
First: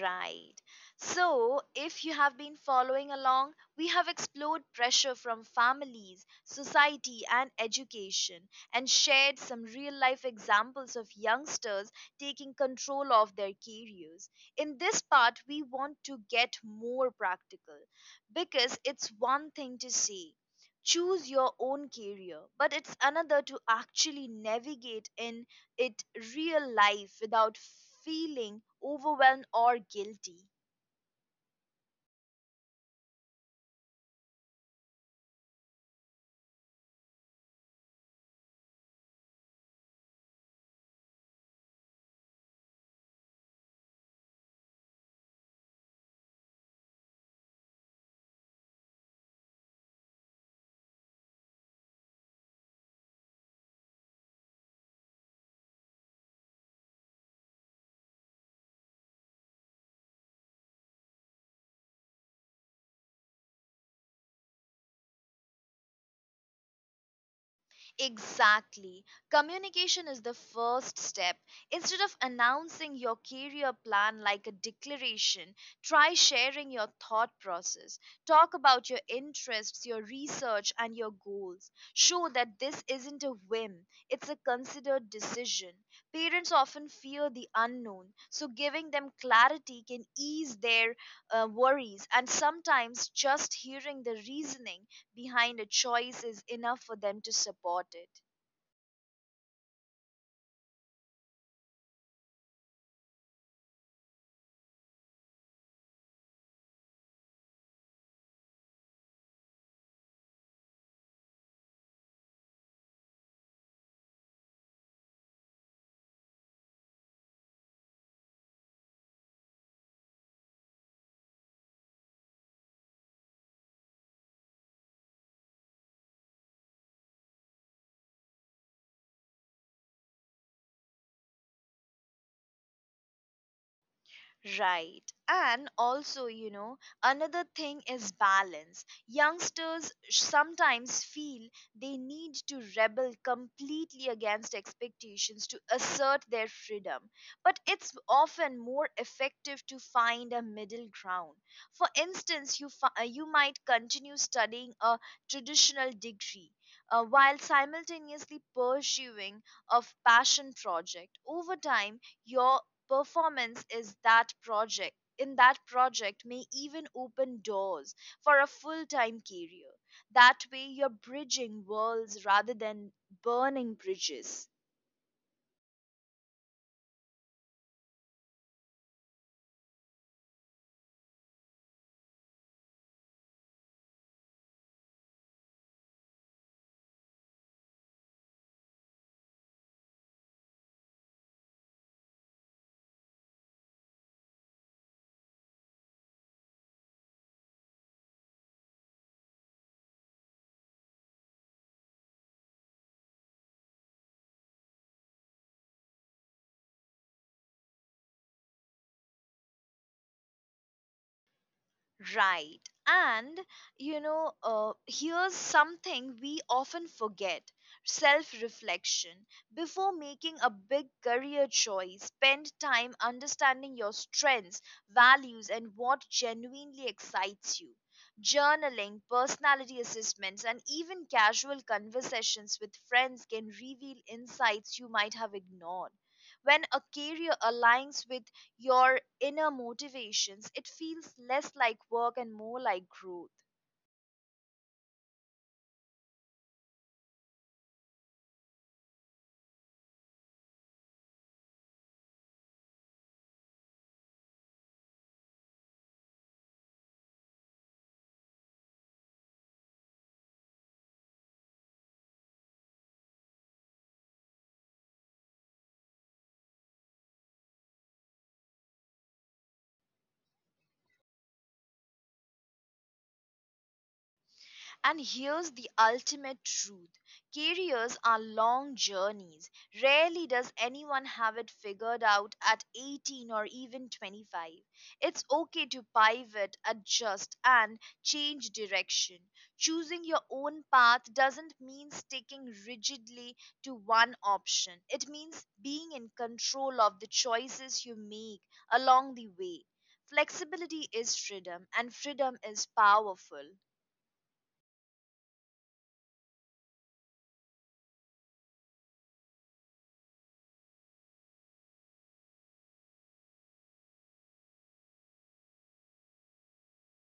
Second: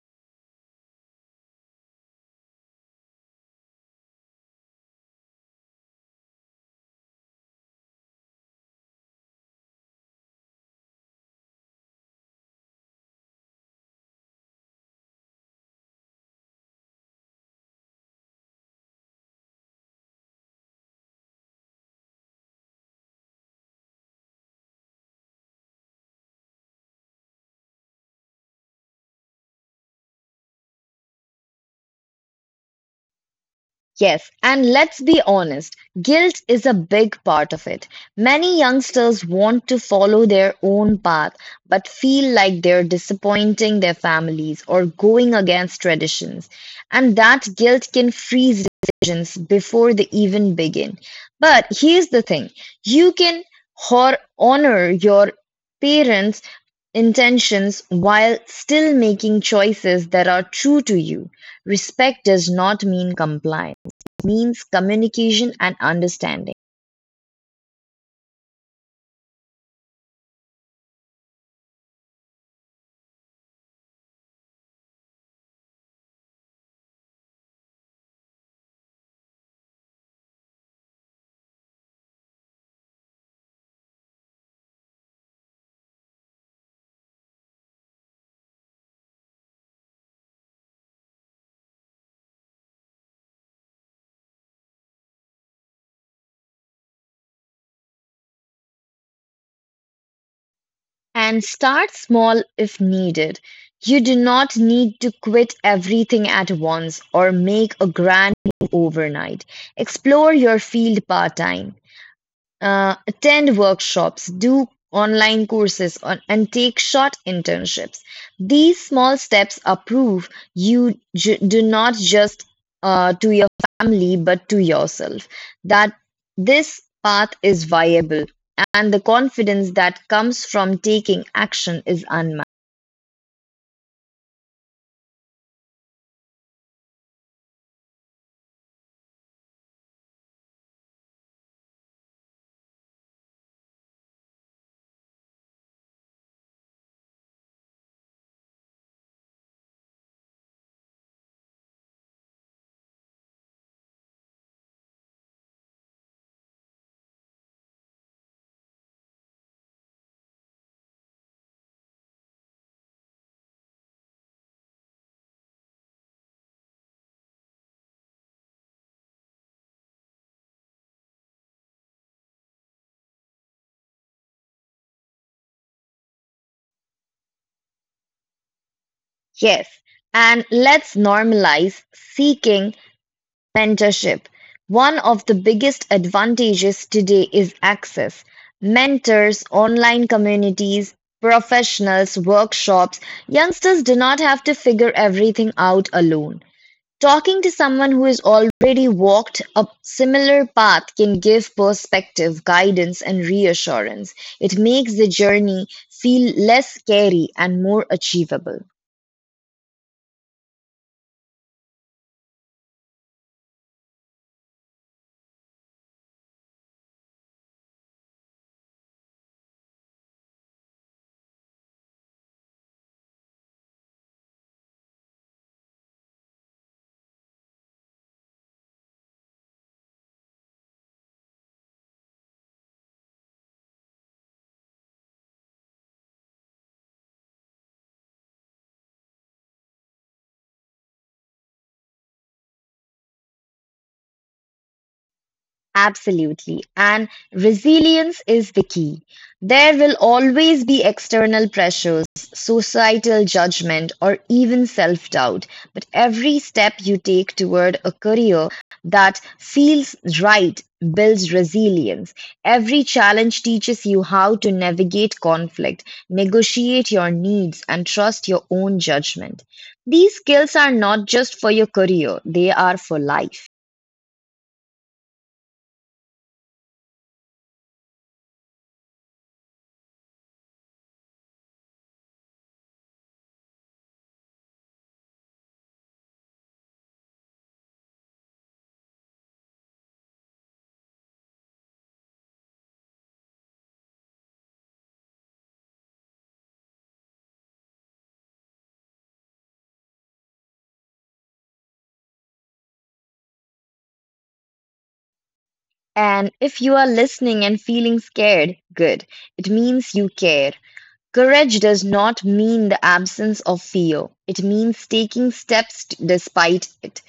Speaker 1: Right. So, if you have been following along, we have explored pressure from families, society, and education, and shared some real life examples of youngsters taking control of their careers. In this part, we want to get more practical because it's one thing to say, choose your own career, but it's another to actually navigate in it real life without feeling overwhelmed or guilty.
Speaker 2: Yes, and let's be honest, guilt is a big part of it. Many youngsters want to follow their own path but feel like they're disappointing their families or going against traditions. And that guilt can freeze decisions before they even begin. But here's the thing you can honor your parents' intentions while still making choices that are true to you. Respect does not mean compliance means communication and understanding.
Speaker 1: Exactly. Communication is the first step. Instead of announcing your career plan like a declaration, try sharing your thought process. Talk about your interests, your research, and your goals. Show that this isn't a whim, it's a considered decision. Parents often fear the unknown, so giving them clarity can ease their worries, and sometimes just hearing the reasoning behind a choice is enough for them to support it.
Speaker 2: And start small if needed. You do not need to quit everything at once or make a grand move overnight. Explore your field part time. Attend workshops, do online courses, and take short internships. These small steps are proof you do not just to your family but to yourself that this path is viable and the confidence that comes from taking action is unmatched.
Speaker 1: Right. And also, you know, another thing is balance. Youngsters sometimes feel they need to rebel completely against expectations to assert their freedom. But it's often more effective to find a middle ground. For instance, you might continue studying a traditional degree, while simultaneously pursuing a passion project. Over time, your performance is that project in that project may even open doors for a full-time career. That way you're bridging worlds rather than burning bridges.
Speaker 2: Yes, and let's normalize seeking mentorship. One of the biggest advantages today is access: mentors, online communities, professionals, workshops. Youngsters do not have to figure everything out alone. Talking to someone who has already walked a similar path can give perspective, guidance, and reassurance. It makes the journey feel less scary and more achievable.
Speaker 1: Right. And, you know, here's something we often forget: self reflection. Before making a big career choice, spend time understanding your strengths, values, and what genuinely excites you. Journaling, personality assessments, and even casual conversations with friends can reveal insights you might have ignored. When a career aligns with your inner motivations, it feels less like work and more like growth.
Speaker 2: Absolutely. And resilience is the key. There will always be external pressures, societal judgment, or even self doubt. But every step you take toward a career that feels right builds resilience. Every challenge teaches you how to navigate conflict, negotiate your needs, and trust your own judgment. These skills are not just for your career, they are for life.
Speaker 1: And here's the ultimate truth: careers are long journeys. Rarely does anyone have it figured out at 18 or even 25. It's okay to pivot, adjust, and change direction. Choosing your own path doesn't mean sticking rigidly to one option, it means being in control of the choices you make along the way. Flexibility is freedom, and freedom is powerful.
Speaker 2: And if you are listening and feeling scared, good. It means you care. Courage does not mean the absence of fear, it means taking steps despite it.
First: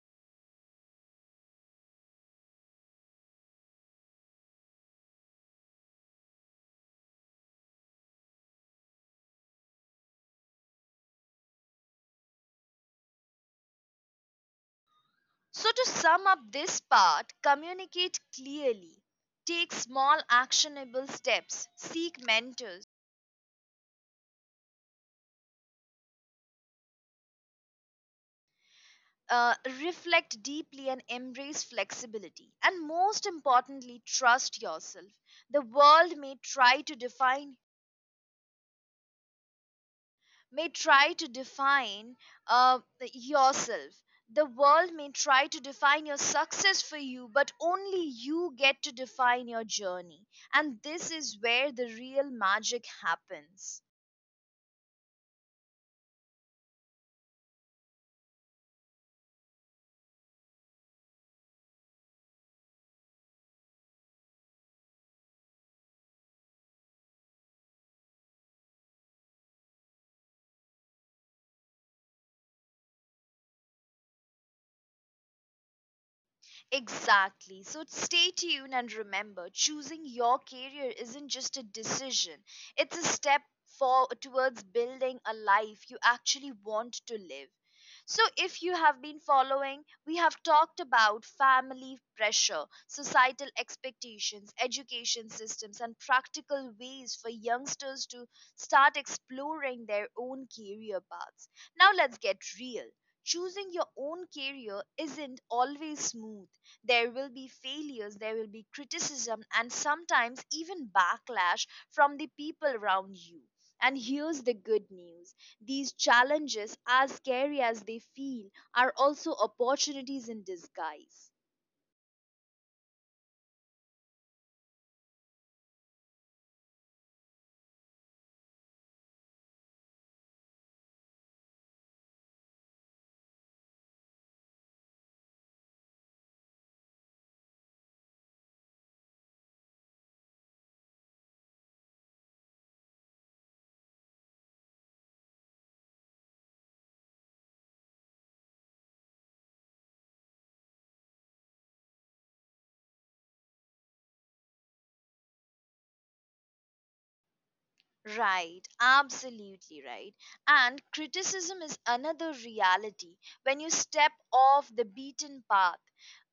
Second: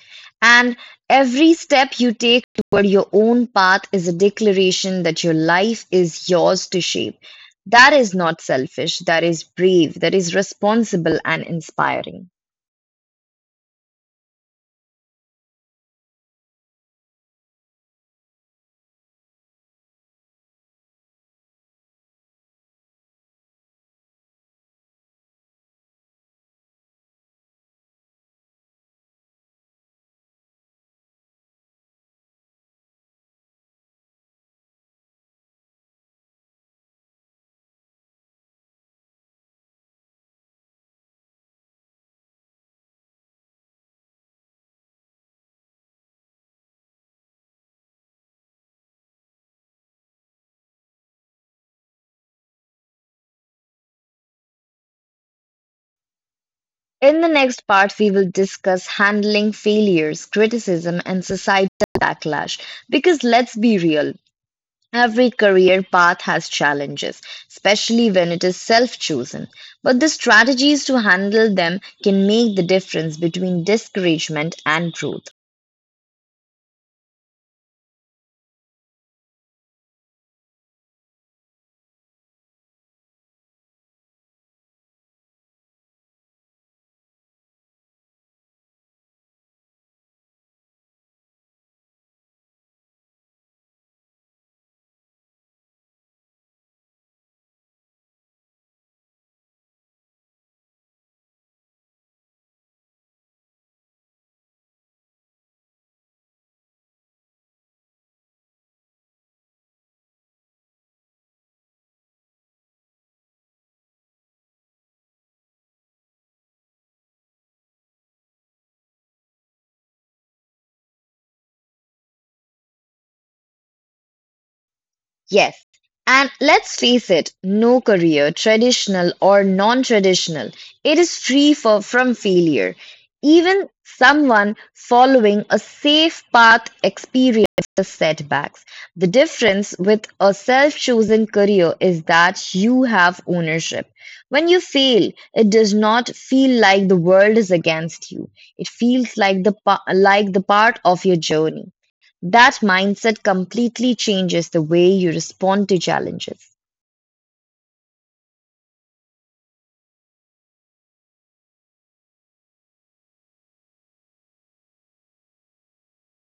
Speaker 2: And every step you take toward your own path is a declaration that your life is yours to shape. That is not selfish, that is brave, that is responsible and inspiring.
Speaker 1: So, to sum up this part, communicate clearly, take small actionable steps, seek mentors, reflect deeply, and embrace flexibility. And most importantly, trust yourself. The world may try to define uh, yourself. The world may try to define your success for you, but only you get to define your journey. And this is where the real magic happens.
Speaker 2: In the next part, we will discuss handling failures, criticism, and societal backlash. Because let's be real, every career path has challenges, especially when it is self chosen. But the strategies to handle them can make the difference between discouragement and growth.
Speaker 1: Exactly. So stay tuned and remember, choosing your career isn't just a decision, it's a step towards building a life you actually want to live. So, if you have been following, we have talked about family pressure, societal expectations, education systems, and practical ways for youngsters to start exploring their own career paths. Now, let's get real: choosing your own career isn't always smooth. There will be failures, there will be criticism, and sometimes even backlash from the people around you. And here's the good news: these challenges, as scary as they feel, are also opportunities in disguise.
Speaker 2: Yes. And let's face it, no career, traditional or non traditional, it is free for, from failure. Even someone following a safe path experiences setbacks. The difference with a self chosen career is that you have ownership. When you fail, it does not feel like the world is against you. It feels like like the part of your journey. That mindset completely changes the way you respond to challenges.
Speaker 1: Right, absolutely right. And criticism is another reality. When you step off the beaten path,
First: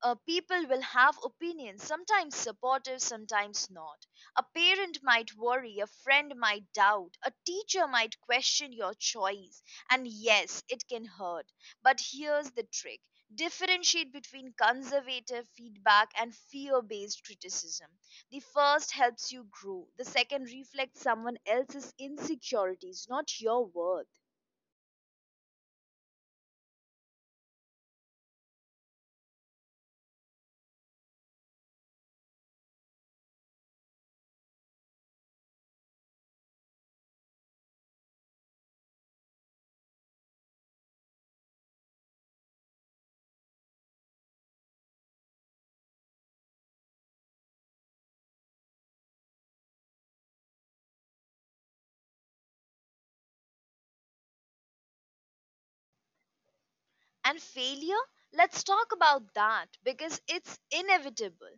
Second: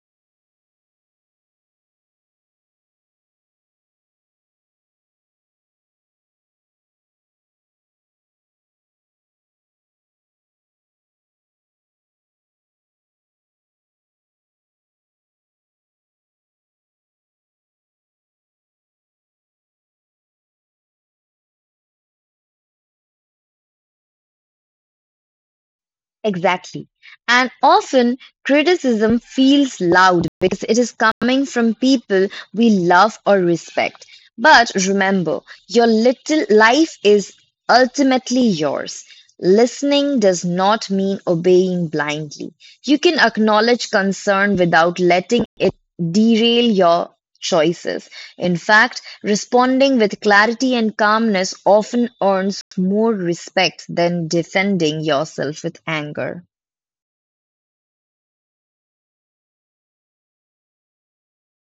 Speaker 1: people will have opinions, sometimes supportive, sometimes not. A parent might worry, a friend might doubt, a teacher might question your choice. And yes, it can hurt. But here's the trick: differentiate between conservative feedback and fear based criticism. The first helps you grow. The second reflects someone else's insecurities, not your worth.
Speaker 2: Exactly. And often criticism feels loud because it is coming from people we love or respect. But remember, your little life is ultimately yours. Listening does not mean obeying blindly. You can acknowledge concern without letting it derail your choices. In fact, responding with clarity and calmness often earns more respect than defending yourself with anger.
Speaker 1: And failure, let's talk about that because it's inevitable.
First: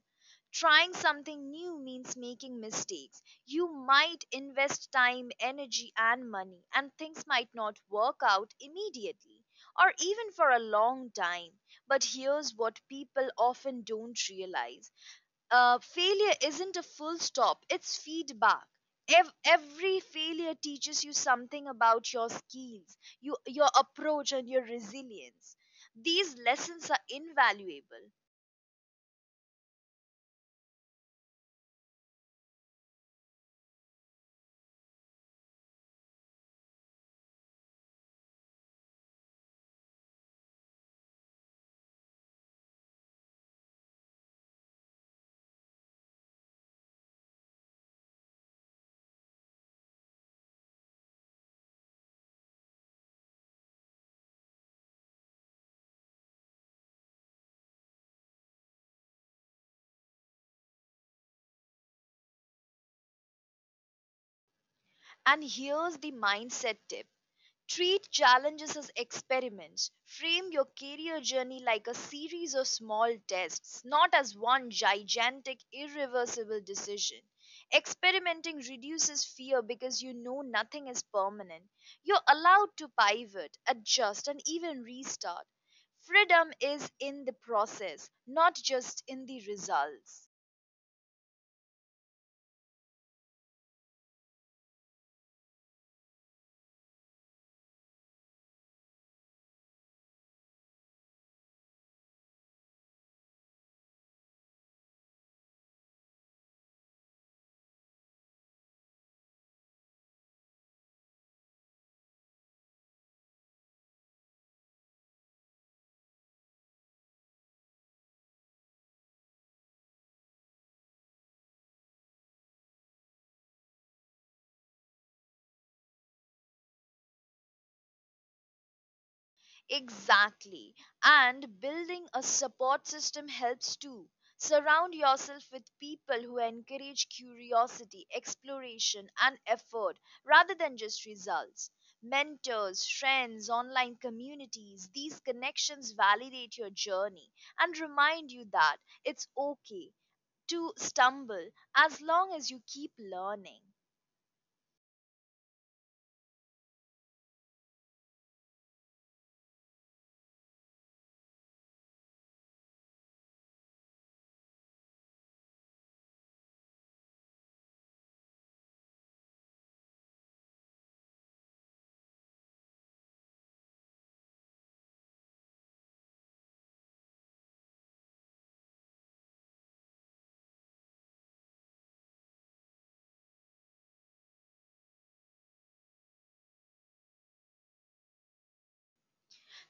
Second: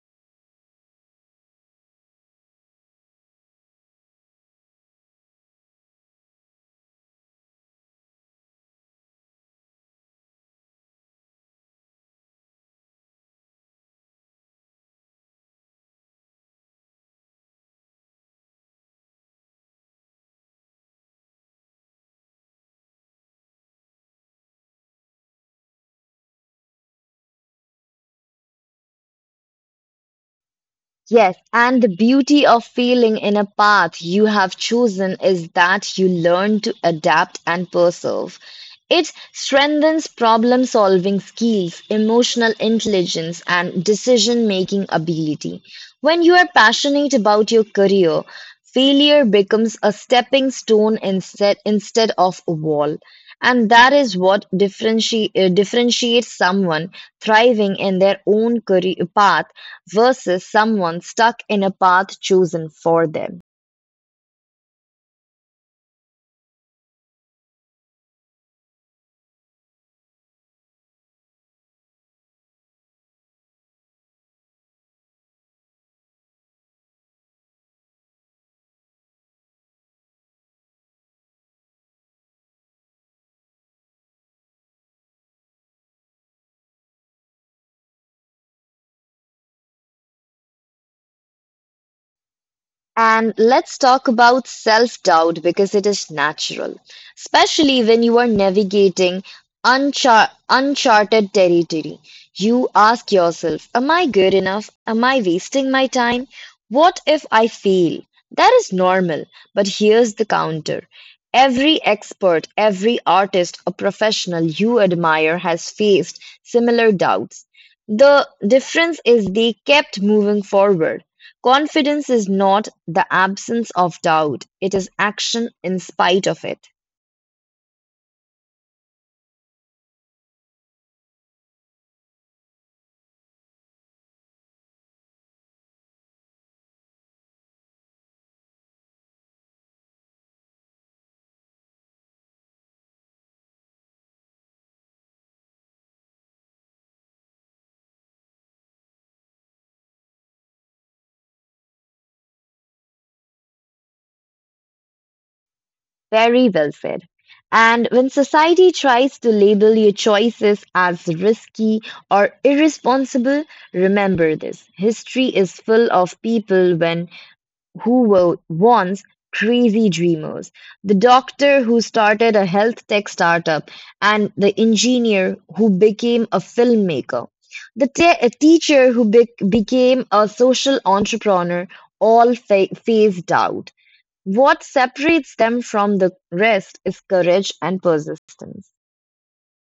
Speaker 1: Trying something new means making mistakes. You might invest time, energy, and money, and things might not work out immediately or even for a long time. But here's what people often don't realize: failure isn't a full stop, it's feedback. Every failure teaches you something about your skills, your approach, and your resilience. These lessons are invaluable.
Speaker 2: Yes, and the beauty of failing in a path you have chosen is that you learn to adapt and persevere. It strengthens problem solving skills, emotional intelligence, and decision making ability. When you are passionate about your career, failure becomes a stepping stone instead of a wall. And that is what differentiates someone thriving in their own career path versus someone stuck in a path chosen for them.
Speaker 1: And here's the mindset tip: treat challenges as experiments. Frame your career journey like a series of small tests, not as one gigantic, irreversible decision. Experimenting reduces fear because you know nothing is permanent. You're allowed to pivot, adjust, and even restart. Freedom is in the process, not just in the results.
Speaker 2: And let's talk about self doubt because it is natural, especially when you are navigating uncharted territory. You ask yourself, "Am I good enough? Am I wasting my time? What if I fail?" That is normal, but here's the counter. Every expert, every artist or professional you admire has faced similar doubts. The difference is they kept moving forward. Confidence is not the absence of doubt, it is action in spite of it.
Speaker 1: Exactly. And building a support system helps too. Surround yourself with people who encourage curiosity, exploration, and effort rather than just results. Mentors, friends, online communities, these connections validate your journey and remind you that it's okay to stumble as long as you keep learning.
Speaker 2: Very well said. And when society tries to label your choices as risky or irresponsible, remember this. History is full of people when wants crazy dreamers, the doctor who started a health tech startup, and the engineer who became a filmmaker, the a teacher who became a social entrepreneur, phased out. What separates them from the rest is courage and persistence.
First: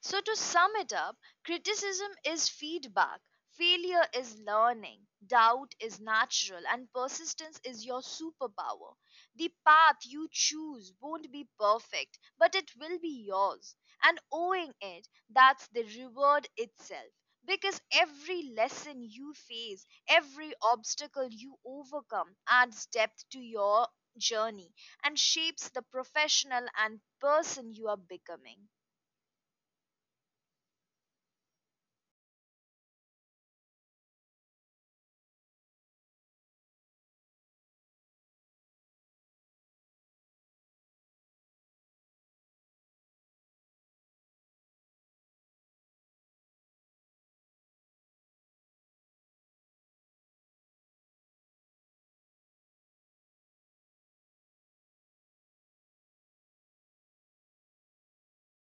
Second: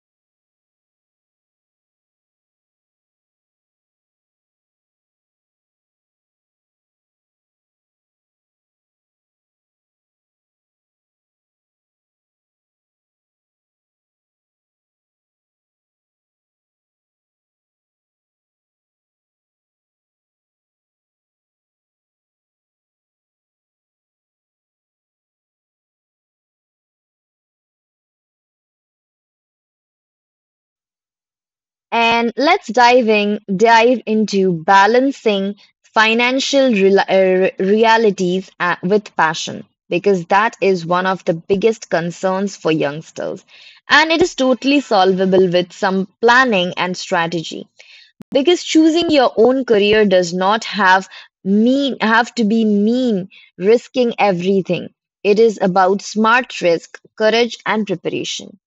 Speaker 1: So, to sum it up, criticism is feedback, failure is learning, doubt is natural, and persistence is your superpower. The path you choose won't be perfect, but it will be yours. And owing it, that's the reward itself. Because every lesson you face, every obstacle you overcome adds depth to your journey and shapes the professional and person you are becoming.
Speaker 2: And let's diving dive into balancing financial realities with passion because that is one of the biggest concerns for youngsters. And it is totally solvable with some planning and strategy. Because choosing your own career does not have mean have to be mean risking everything. It is about smart risk, courage and preparation.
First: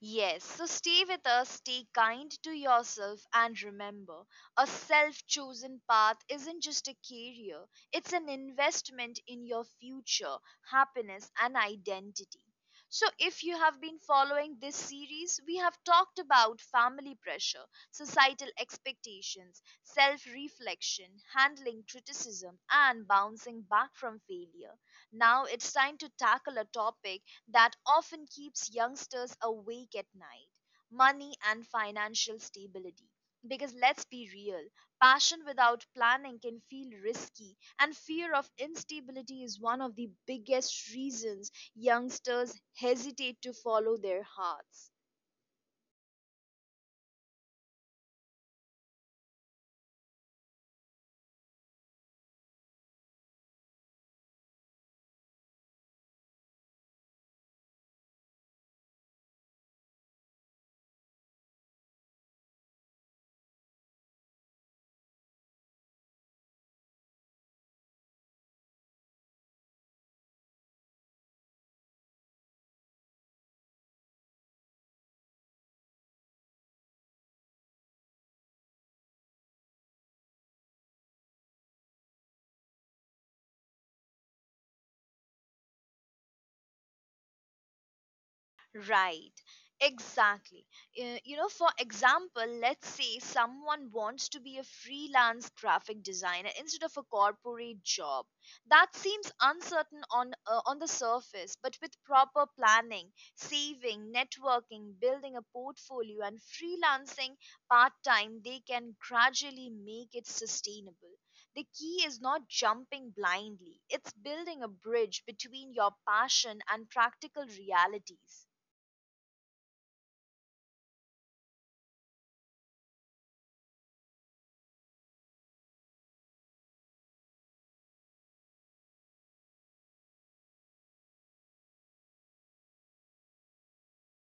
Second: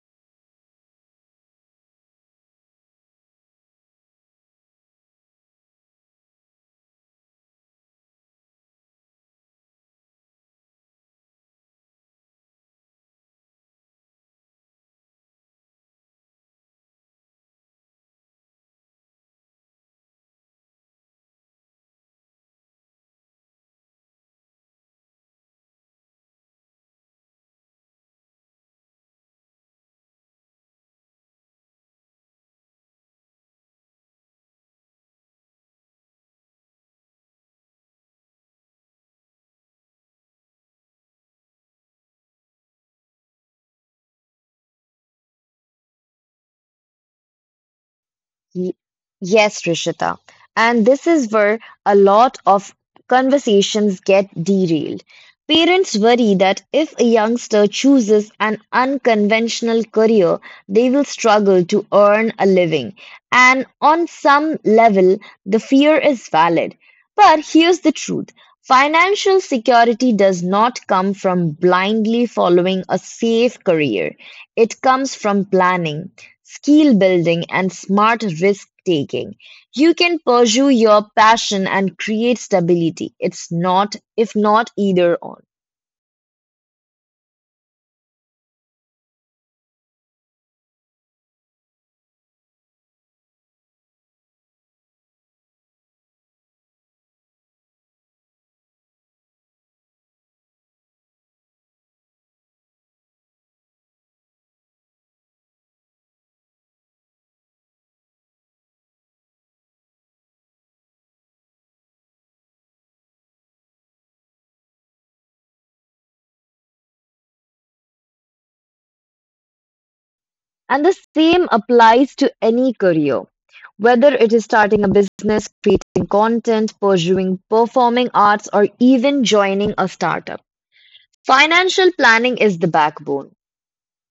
Speaker 1: Yes, so stay with us, stay kind to yourself, and remember, a self chosen path isn't just a career, it's an investment in your future, happiness, and identity. So, if you have been following this series, we have talked about family pressure, societal expectations, self reflection, handling criticism, and bouncing back from failure. Now it's time to tackle a topic that often keeps youngsters awake at night: money and financial stability. Because let's be real, passion without planning can feel risky, and fear of instability is one of the biggest reasons youngsters hesitate to follow their hearts.
Speaker 2: Ye- Yes, Rishita. And this is where a lot of conversations get derailed. Parents worry that if a youngster chooses an unconventional career, they will struggle to earn a living. And on some level, the fear is valid. But here's the truth. Financial security does not come from blindly following a safe career. It comes from planning skill building, and smart risk taking. You can pursue your passion and create stability. It's not, if not either on.
Speaker 1: Right, exactly. You know, for example, let's say someone wants to be a freelance graphic designer instead of a corporate job. That seems uncertain on the surface, but with proper planning, saving, networking, building a portfolio and freelancing part-time, they can gradually make it sustainable. The key is not jumping blindly. It's building a bridge between your passion and practical realities.
Speaker 2: And the same applies to any career. Whether it is starting a business, creating content, pursuing performing arts, or even joining a startup, financial planning is the backbone.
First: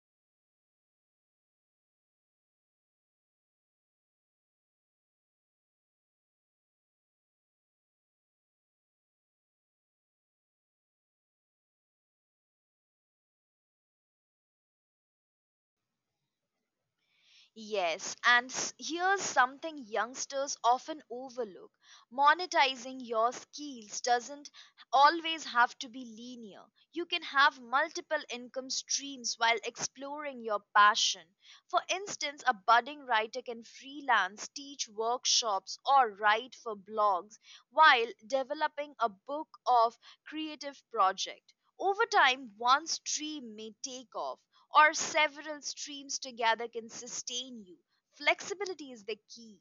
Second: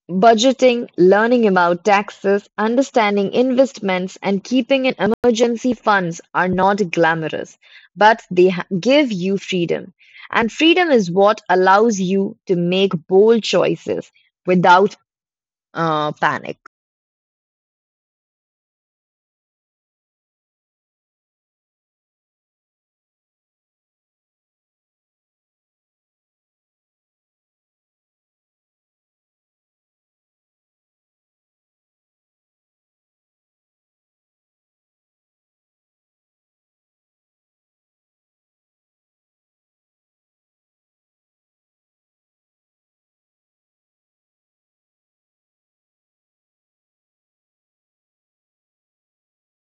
Speaker 2: Budgeting, learning about taxes, understanding investments, and keeping an emergency funds are not glamorous, but they give you freedom. And freedom is what allows you to make bold choices without panic.
Speaker 1: Yes, and here's something youngsters often overlook. Monetizing your skills doesn't always have to be linear. You can have multiple income streams while exploring your passion. For instance, a budding writer can freelance, teach workshops, or write for blogs while developing a book of creative project. Over time, one stream may take off, or several streams together can sustain you. Flexibility is the key.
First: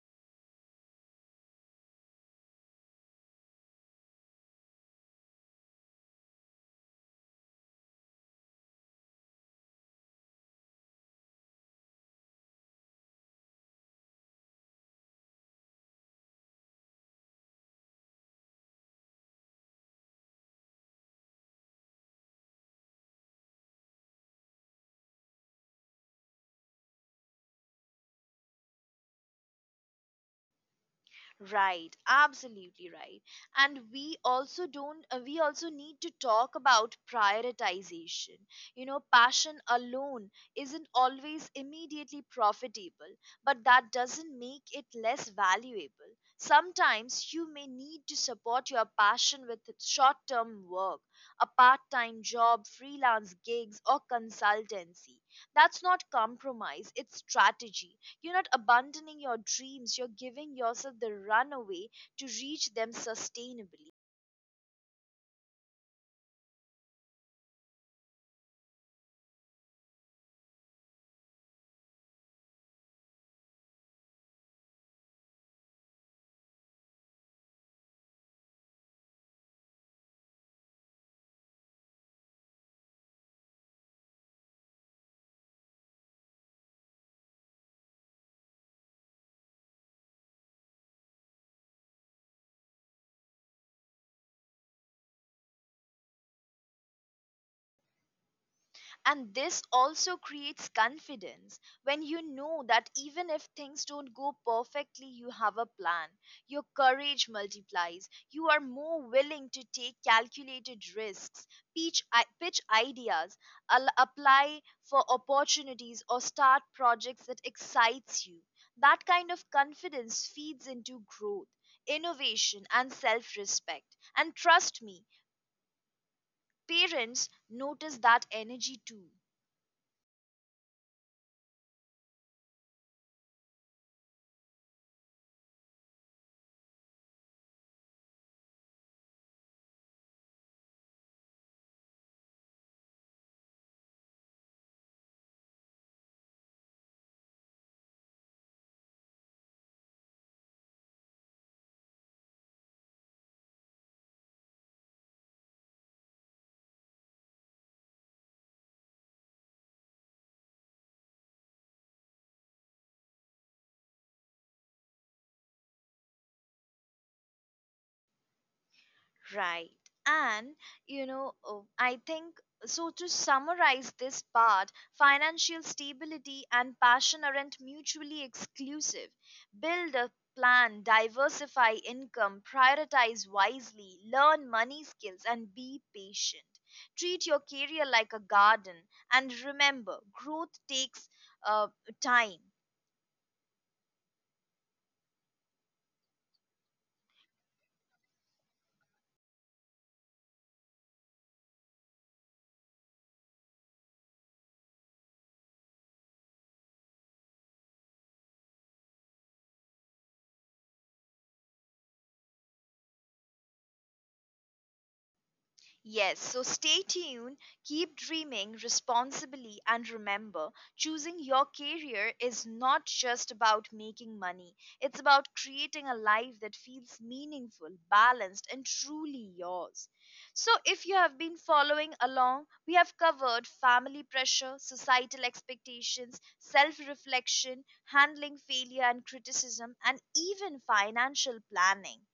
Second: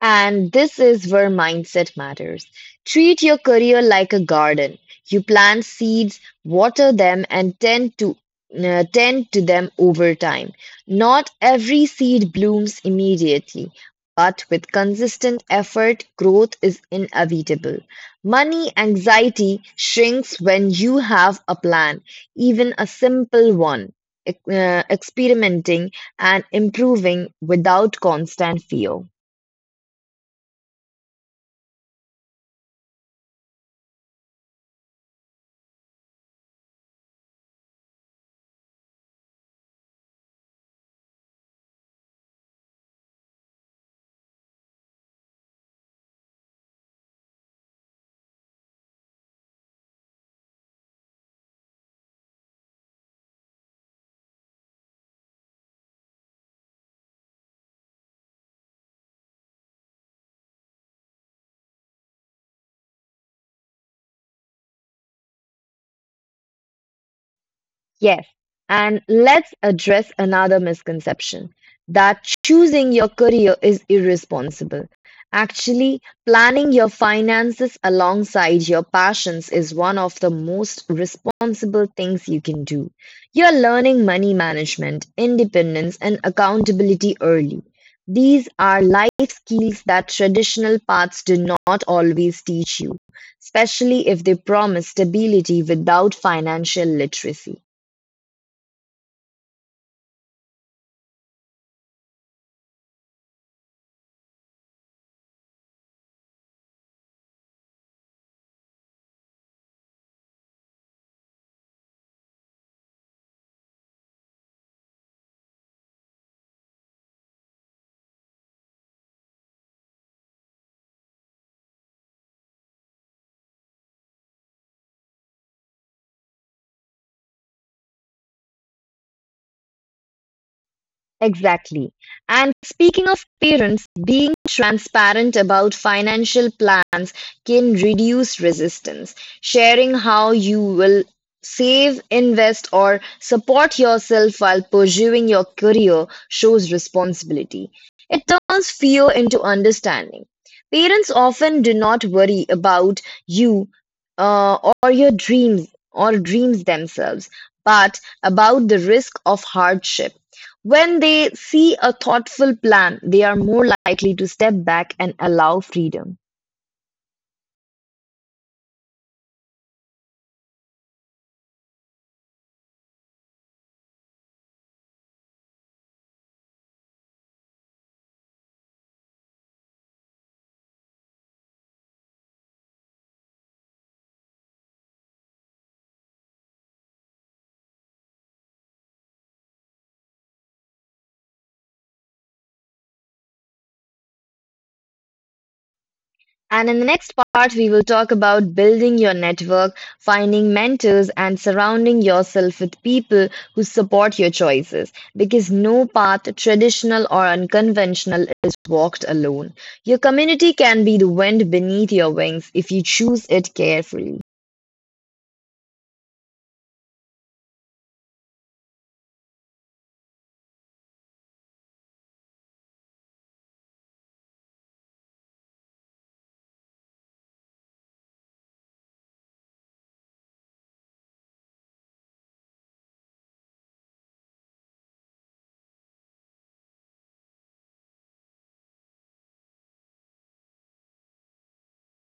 Speaker 2: And this is where mindset matters. Treat your career like a garden. You plant seeds, water them, and tend to them over time. Not every seed blooms immediately, but with consistent effort, growth is inevitable. Money anxiety shrinks when you have a plan, even a simple one. Experimenting and improving without constant fear.
Speaker 1: Right, absolutely right. And we also don't, we also need to talk about prioritization. You know, passion alone isn't always immediately profitable, but that doesn't make it less valuable. Sometimes you may need to support your passion with short term work, a part time job, freelance gigs, or consultancy. That's not compromise, it's strategy. You're not abandoning your dreams, you're giving yourself the runaway to reach them sustainably.
Speaker 2: Yes. And let's address another misconception that choosing your career is irresponsible. Actually, planning your finances alongside your passions is one of the most responsible things you can do. You're learning money management, independence, and accountability early. These are life skills that traditional paths do not always teach you, especially if they promise stability without financial literacy.
Speaker 1: And this also creates confidence when you know that even if things don't go perfectly, you have a plan. Your courage multiplies. You are more willing to take calculated risks, pitch ideas, apply for opportunities, or start projects that excites you. That kind of confidence feeds into growth, innovation, and self respect. And trust me, parents notice that energy too.
Speaker 2: Exactly. And speaking of parents, being transparent about financial plans can reduce resistance. Sharing how you will save, invest, or support yourself while pursuing your career shows responsibility. It turns fear into understanding. Parents often do not worry about you uh, or your dreams themselves, but about the risk of hardship when they see a thoughtful plan, they are more likely to step back and allow freedom.
Speaker 1: Right. And I think. To summarize this part, financial stability and passion aren't mutually exclusive. Build a plan, diversify income, prioritize wisely, learn money skills, and be patient. Treat your career like a garden. And remember, growth takes uh, time.
Speaker 2: And in the next part, we will talk about building your network, finding mentors, and surrounding yourself with people who support your choices. Because no path, traditional or unconventional, is walked alone. Your community can be the wind beneath your wings if you choose it carefully.
Speaker 1: Yes, so stay tuned, keep dreaming responsibly, and remember, choosing your career is not just about making money, it's about creating a life that feels meaningful, balanced, and truly yours. So, if you have been following along, we have covered family pressure, societal expectations, self reflection, handling failure and criticism, and even financial planning.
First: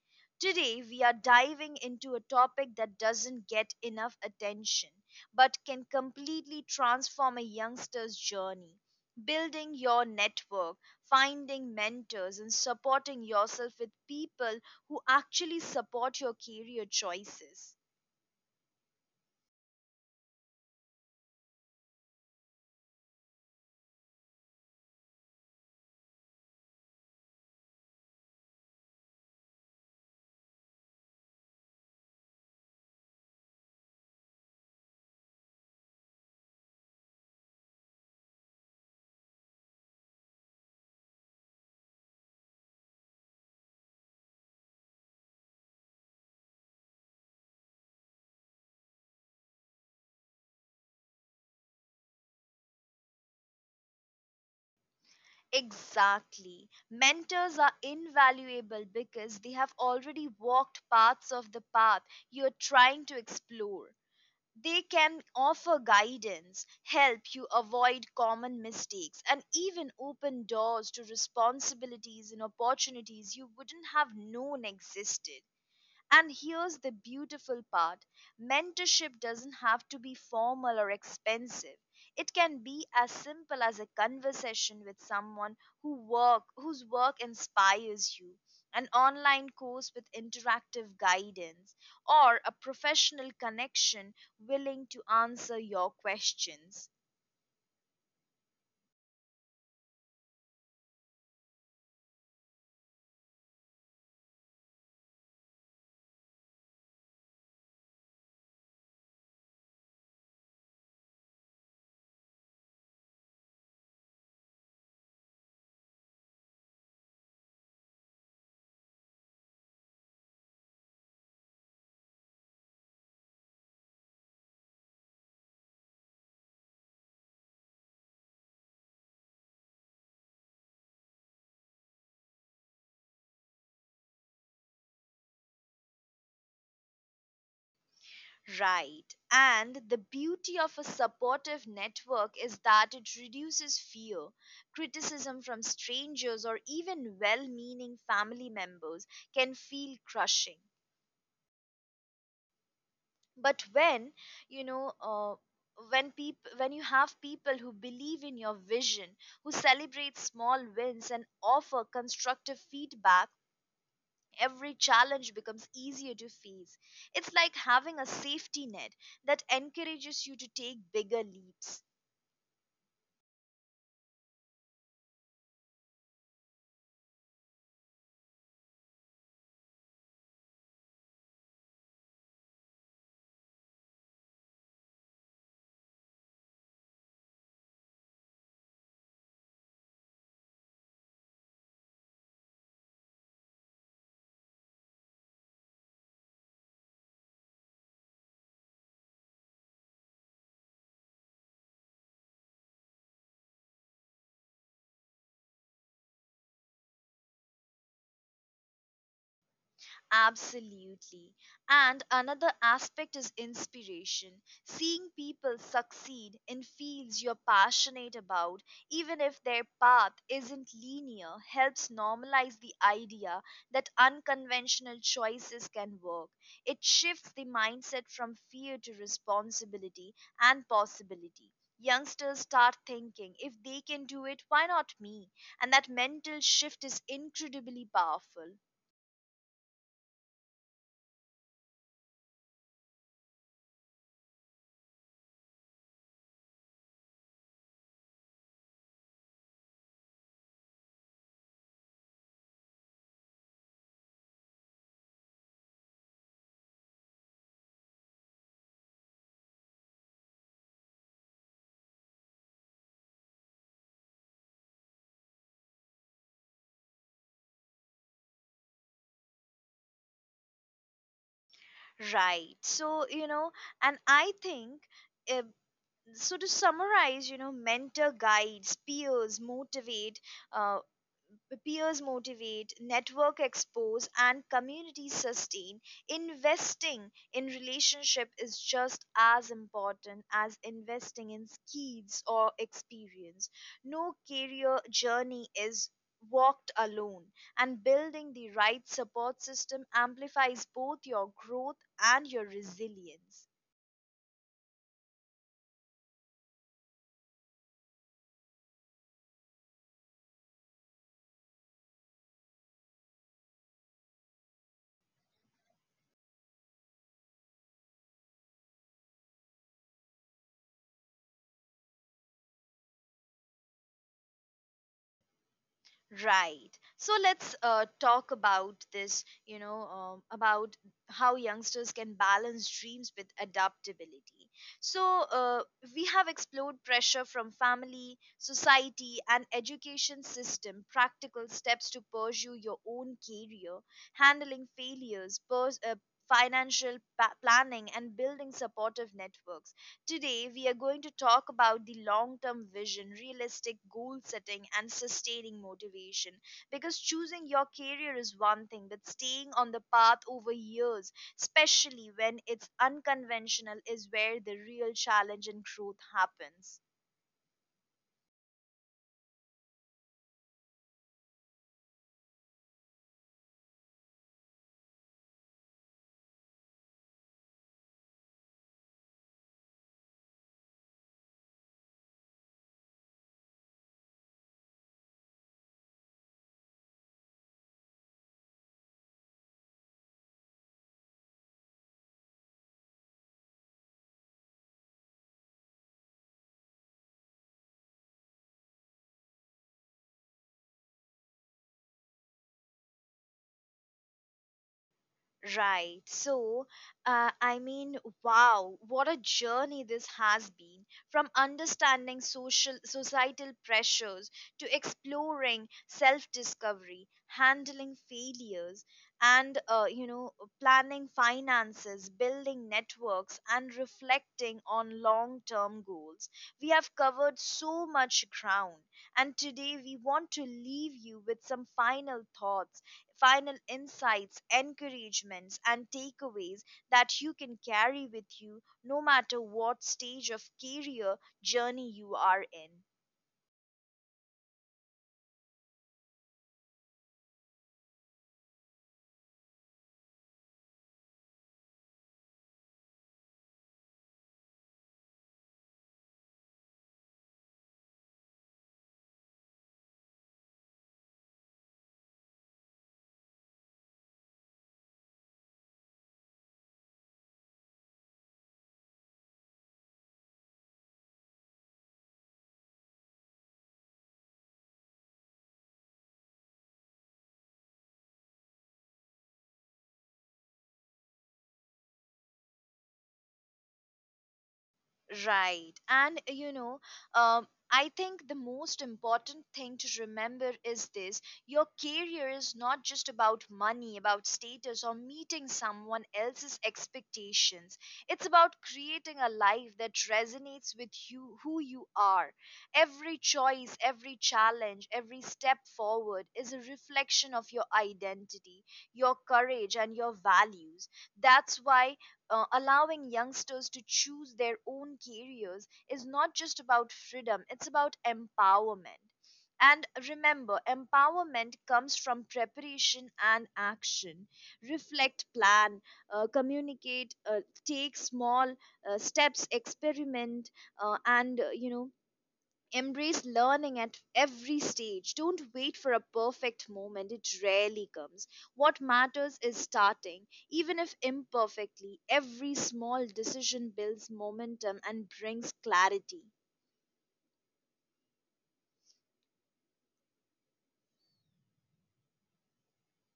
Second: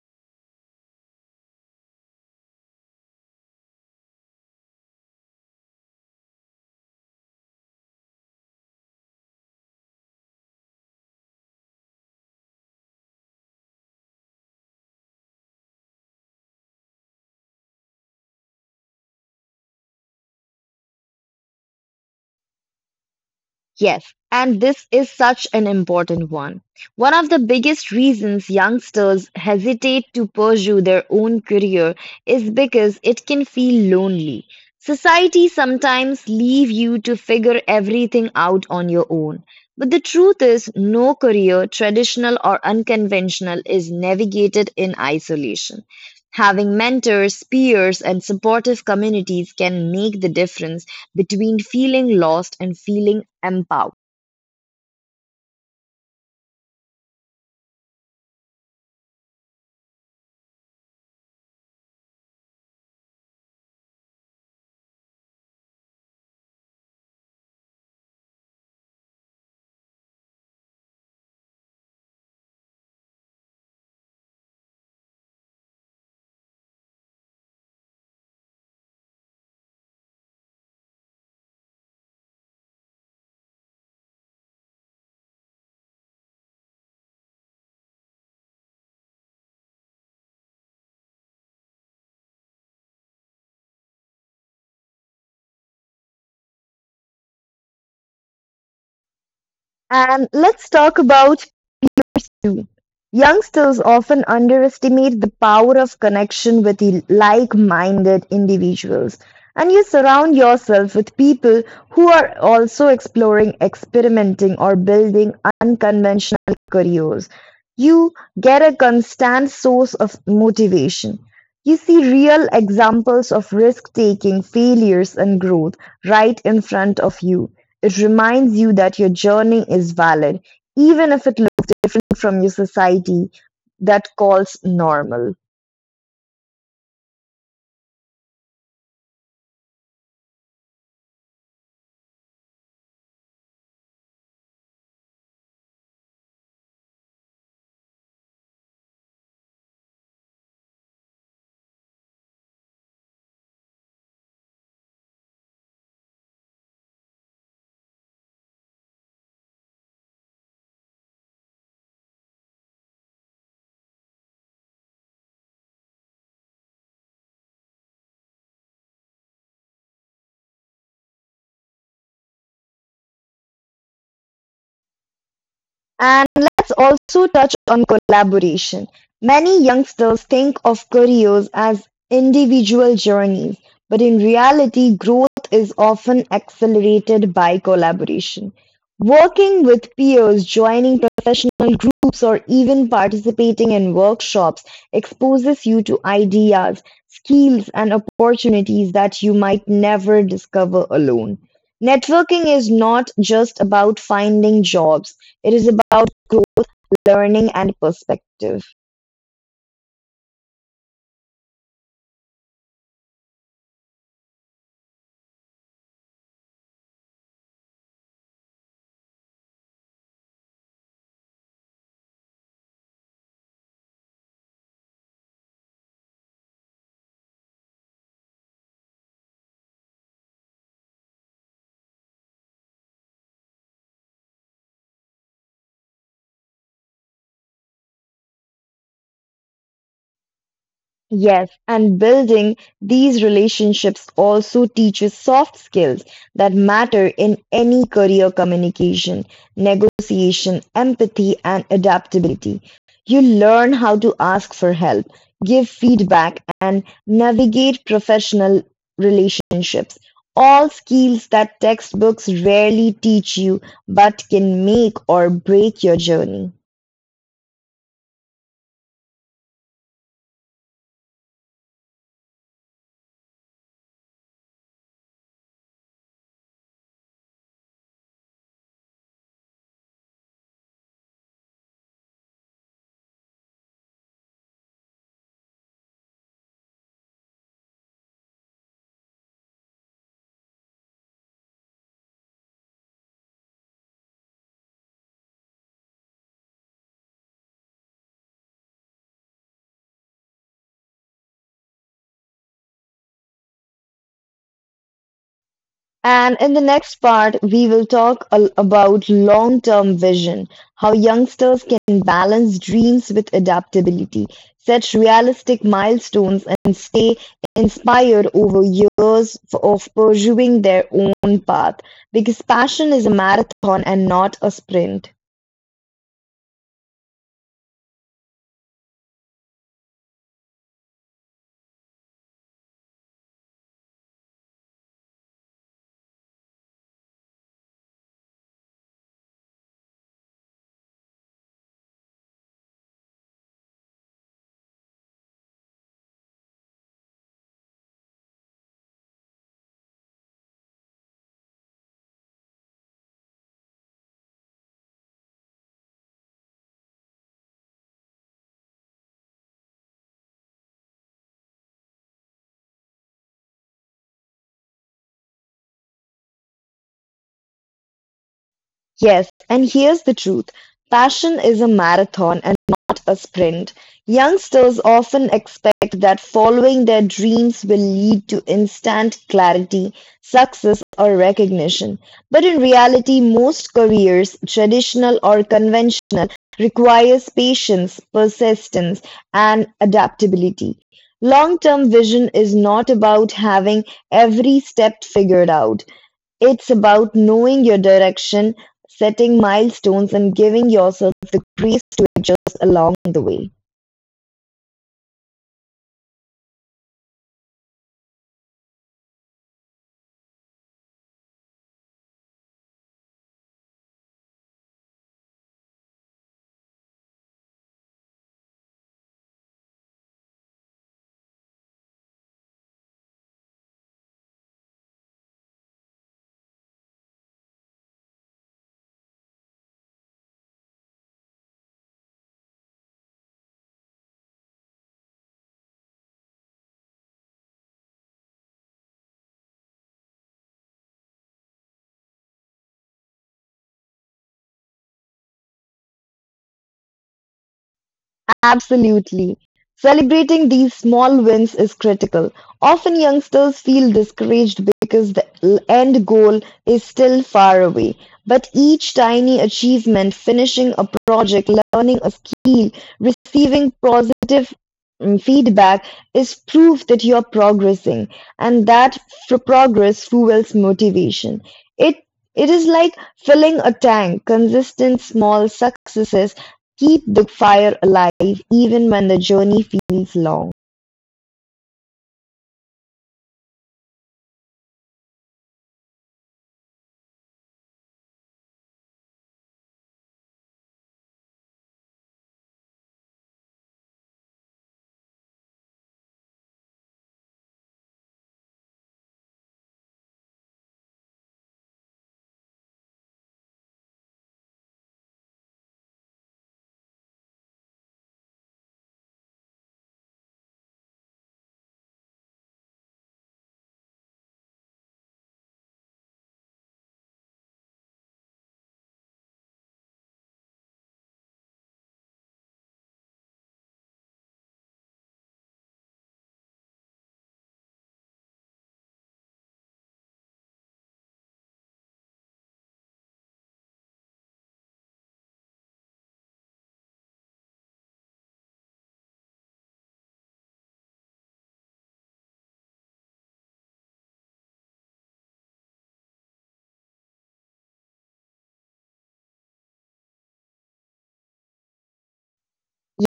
Speaker 1: Today, we are diving into a topic that doesn't get enough attention but can completely transform a youngster's journey: building your network, finding mentors, and supporting yourself with people who actually support your career choices.
Speaker 2: Yes, and this is such an important one. One of the biggest reasons youngsters hesitate to pursue their own career is because it can feel lonely. Society sometimes leave you to figure everything out on your own. But the truth is, no career, traditional or unconventional, is navigated in isolation. Having mentors, peers, and supportive communities can make the difference between feeling lost and feeling empowered.
Speaker 1: Exactly. Mentors are invaluable because they have already walked parts of the path you are trying to explore. They can offer guidance, help you avoid common mistakes, and even open doors to responsibilities and opportunities you wouldn't have known existed. And here's the beautiful part: mentorship doesn't have to be formal or expensive. It can be as simple as a conversation with someone whose work inspires you, an online course with interactive guidance, or a professional connection willing to answer your questions.
Speaker 2: And let's talk about Mm. youngsters often underestimate the power of connection with like-minded individuals, and you surround yourself with people who are also exploring, experimenting, or building unconventional careers. You get a constant source of motivation. You see real examples of risk taking, failures, and growth right in front of you. It reminds you that your journey is valid, even if it different from your society that calls normal.
Speaker 1: Right. And the beauty of a supportive network is that it reduces fear. Criticism from strangers, or even well meaning family members can feel crushing. But you know, uh, when you have people who believe in your vision, who celebrate small wins and offer constructive feedback, every challenge becomes easier to face. It's like having a safety net that encourages you to take bigger leaps.
Speaker 2: And let's also touch on collaboration. Many youngsters think of careers as individual journeys, but in reality, growth is often accelerated by collaboration. Working with peers, joining professional groups, or even participating in workshops exposes you to ideas, skills, and opportunities that you might never discover alone. Networking is not just about finding jobs it is about growth, learning and perspective.
Speaker 1: Absolutely. And another aspect is inspiration. Seeing people succeed in fields you're passionate about, even if their path isn't linear, helps normalize the idea that unconventional choices can work. It shifts the mindset from fear to responsibility and possibility. Youngsters start thinking, if they can do it, why not me? And that mental shift is incredibly powerful.
Speaker 2: Yes, and building these relationships also teaches soft skills that matter in any career communication, negotiation, empathy, and adaptability. You learn how to ask for help, give feedback, and navigate professional relationships. All skills that textbooks rarely teach you but can make or break your journey.
Speaker 1: Right. And I think, uh, so to summarize, you know, mentor guides, uh, peers motivate, network expose, and community sustain, investing in relationship is just as important as investing in skills or experience. No career journey is walked alone, and building the right support system amplifies both your growth and your resilience.
Speaker 2: And in the next part, we will talk about long term vision, how youngsters can balance dreams with adaptability, set realistic milestones, and stay inspired over years of pursuing their own path. Because passion is a marathon and not a sprint.
Speaker 1: Right. So let's talk about this, you know, about how youngsters can balance dreams with adaptability. So we have explored pressure from family, society, and education system, practical steps to pursue your own career, handling failures, financial planning, and building supportive networks. Today, we are going to talk about the long term vision, realistic goal setting, and sustaining motivation. Because choosing your career is one thing, but staying on the path over years, especially when it's unconventional, is where the real challenge and growth happens.
Speaker 2: Yes, and here's the truth. Passion is a marathon and not a sprint. Youngsters often expect that following their dreams will lead to instant clarity, success, or recognition. But in reality, most careers, traditional or conventional, requires patience, persistence, and adaptability. Long term vision is not about having every step figured out. It's about knowing your direction, setting milestones and giving yourself the grace to adjust along the way.
Speaker 1: Right. So, I mean, wow, what a journey this has been, from understanding social societal pressures to exploring self-discovery, handling failures, and you know, planning finances, building networks, and reflecting on long-term goals. We have covered so much ground, and today we want to leave you with some final thoughts, final insights, encouragements, and takeaways that you can carry with you no matter what stage of career journey you are in.
Speaker 2: Absolutely. Celebrating these small wins is critical. Often youngsters feel discouraged because the end goal is still far away. But each tiny achievement, finishing a project, learning a skill, receiving positive feedback, is proof that you're progressing. And that progress fuels motivation. It is like filling a tank. Consistent small successes keep the fire alive even when the journey feels long.
Speaker 1: Right. And you know, I think the most important thing to remember is this: your career is not just about money, about status, or meeting someone else's expectations. It's about creating a life that resonates with you, who you are. Every choice, every challenge, every step forward is a reflection of your identity, your courage, and your values. That's why allowing youngsters to choose their own careers is not just about freedom, it's about empowerment. And remember, empowerment comes from preparation and action. Reflect, plan, communicate, take small steps, experiment, and you know, embrace learning at every stage. Don't wait for a perfect moment, it rarely comes. What matters is starting, even if imperfectly. Every small decision builds momentum and brings clarity.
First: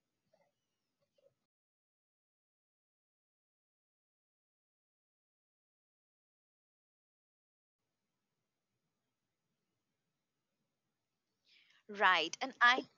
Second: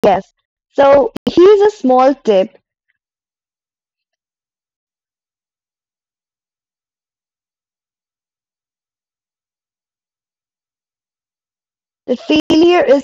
Speaker 2: Yes. So here's a small tip that
Speaker 1: Right, and
Speaker 2: failure
Speaker 1: I.
Speaker 2: is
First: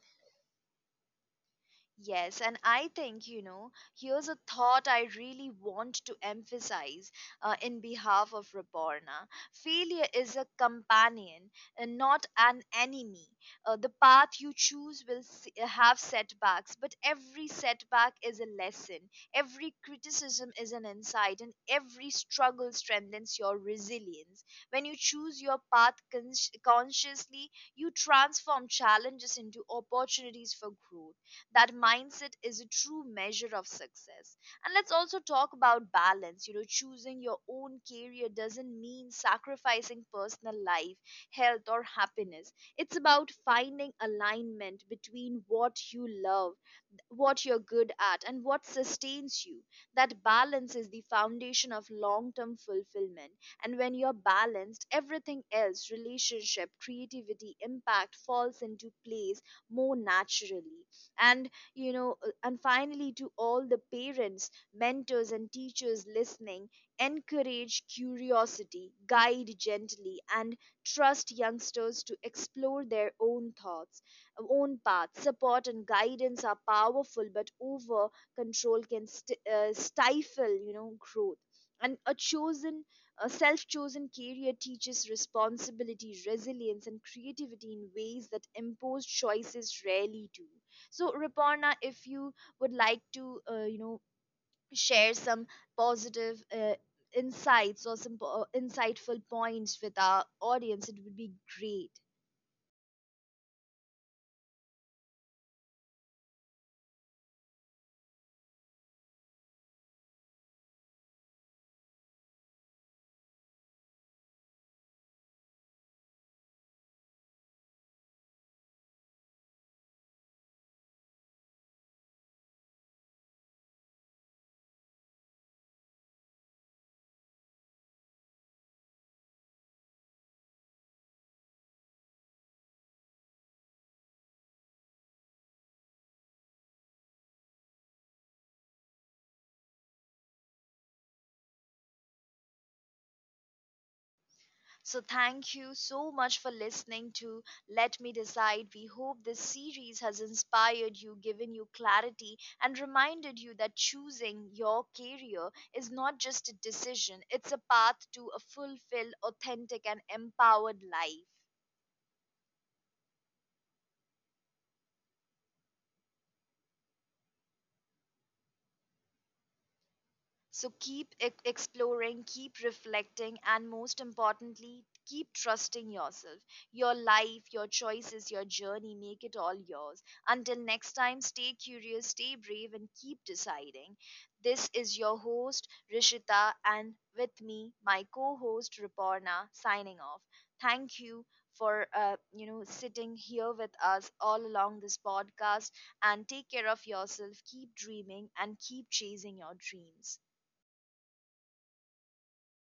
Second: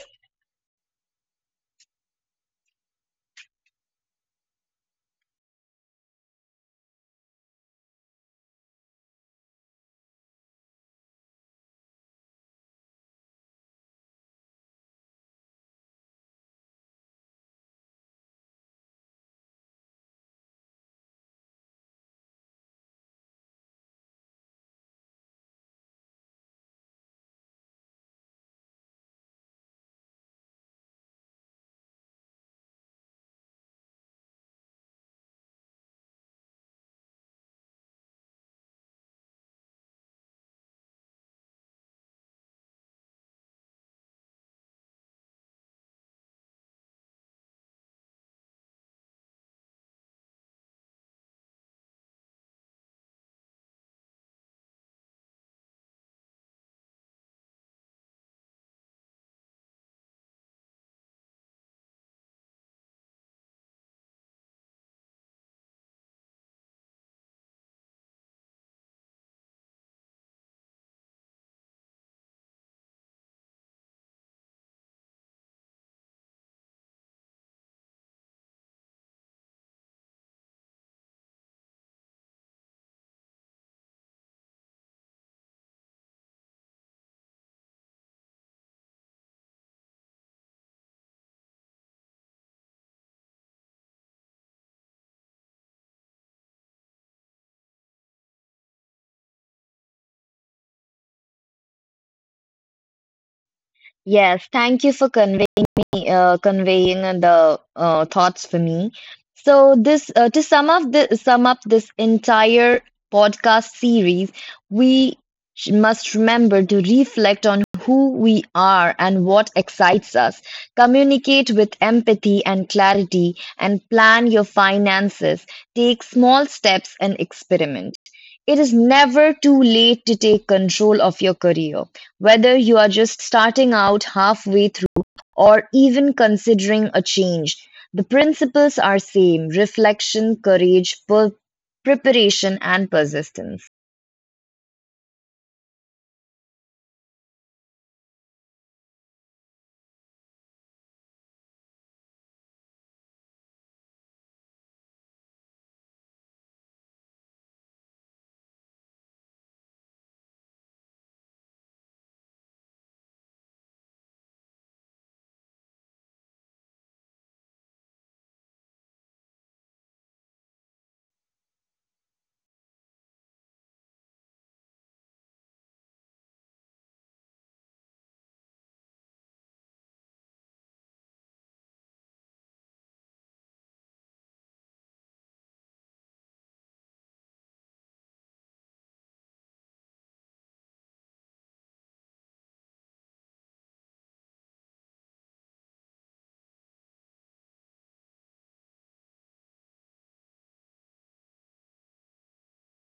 Speaker 1: Yes, and I think, you know, here's a thought I really want to emphasize in behalf of Raborna. Failure is a companion and not an enemy. The path you choose will have setbacks, but every setback is a lesson. Every criticism is an insight, and every struggle strengthens your resilience. When you choose your path consciously, you transform challenges into opportunities for growth. That mindset is a true measure of success. And let's also talk about balance. You know, choosing your own career doesn't mean sacrificing personal life, health, or happiness. It's about finding alignment between what you love, what you're good at, and what sustains you. That balance is the foundation of long-term fulfillment, and when you're balanced, everything else, relationship, creativity, impact, falls into place more naturally. And you know, and finally, to all the parents, mentors and teachers listening, encourage curiosity, guide gently, and trust youngsters to explore their own thoughts, own paths. Support and guidance are powerful, but over control can stifle, you know, growth. And a self-chosen career teaches responsibility, resilience, and creativity in ways that imposed choices rarely do. So, Riporna, if you would like to, you know, share some positive insights or some insightful points with our audience, it would be great.
Speaker 2: yes, thank you for conveying the thoughts for me. So to sum up this entire podcast series, we must remember to reflect on who we are and what excites us. Communicate with empathy and clarity, and plan your finances. Take small steps and experiment. It is never too late to take control of your career whether you are just starting out halfway through or even considering a change. The principles are same: reflection, courage, preparation and persistence.
Speaker 1: So, thank you so much for listening to Let Me Decide. We hope this series has inspired you, given you clarity, and reminded you that choosing your career is not just a decision, it's a path to a fulfilled, authentic, and empowered life. So keep exploring, keep reflecting, and most importantly, keep trusting yourself, your life, your choices, your journey. Make it all yours. Until next time, stay curious, stay brave, and keep deciding. This is your host, Rishita, and with me, my co host, Riporna, signing off. Thank you for you know, sitting here with us all along this podcast, and take care of yourself, keep dreaming and keep chasing your dreams.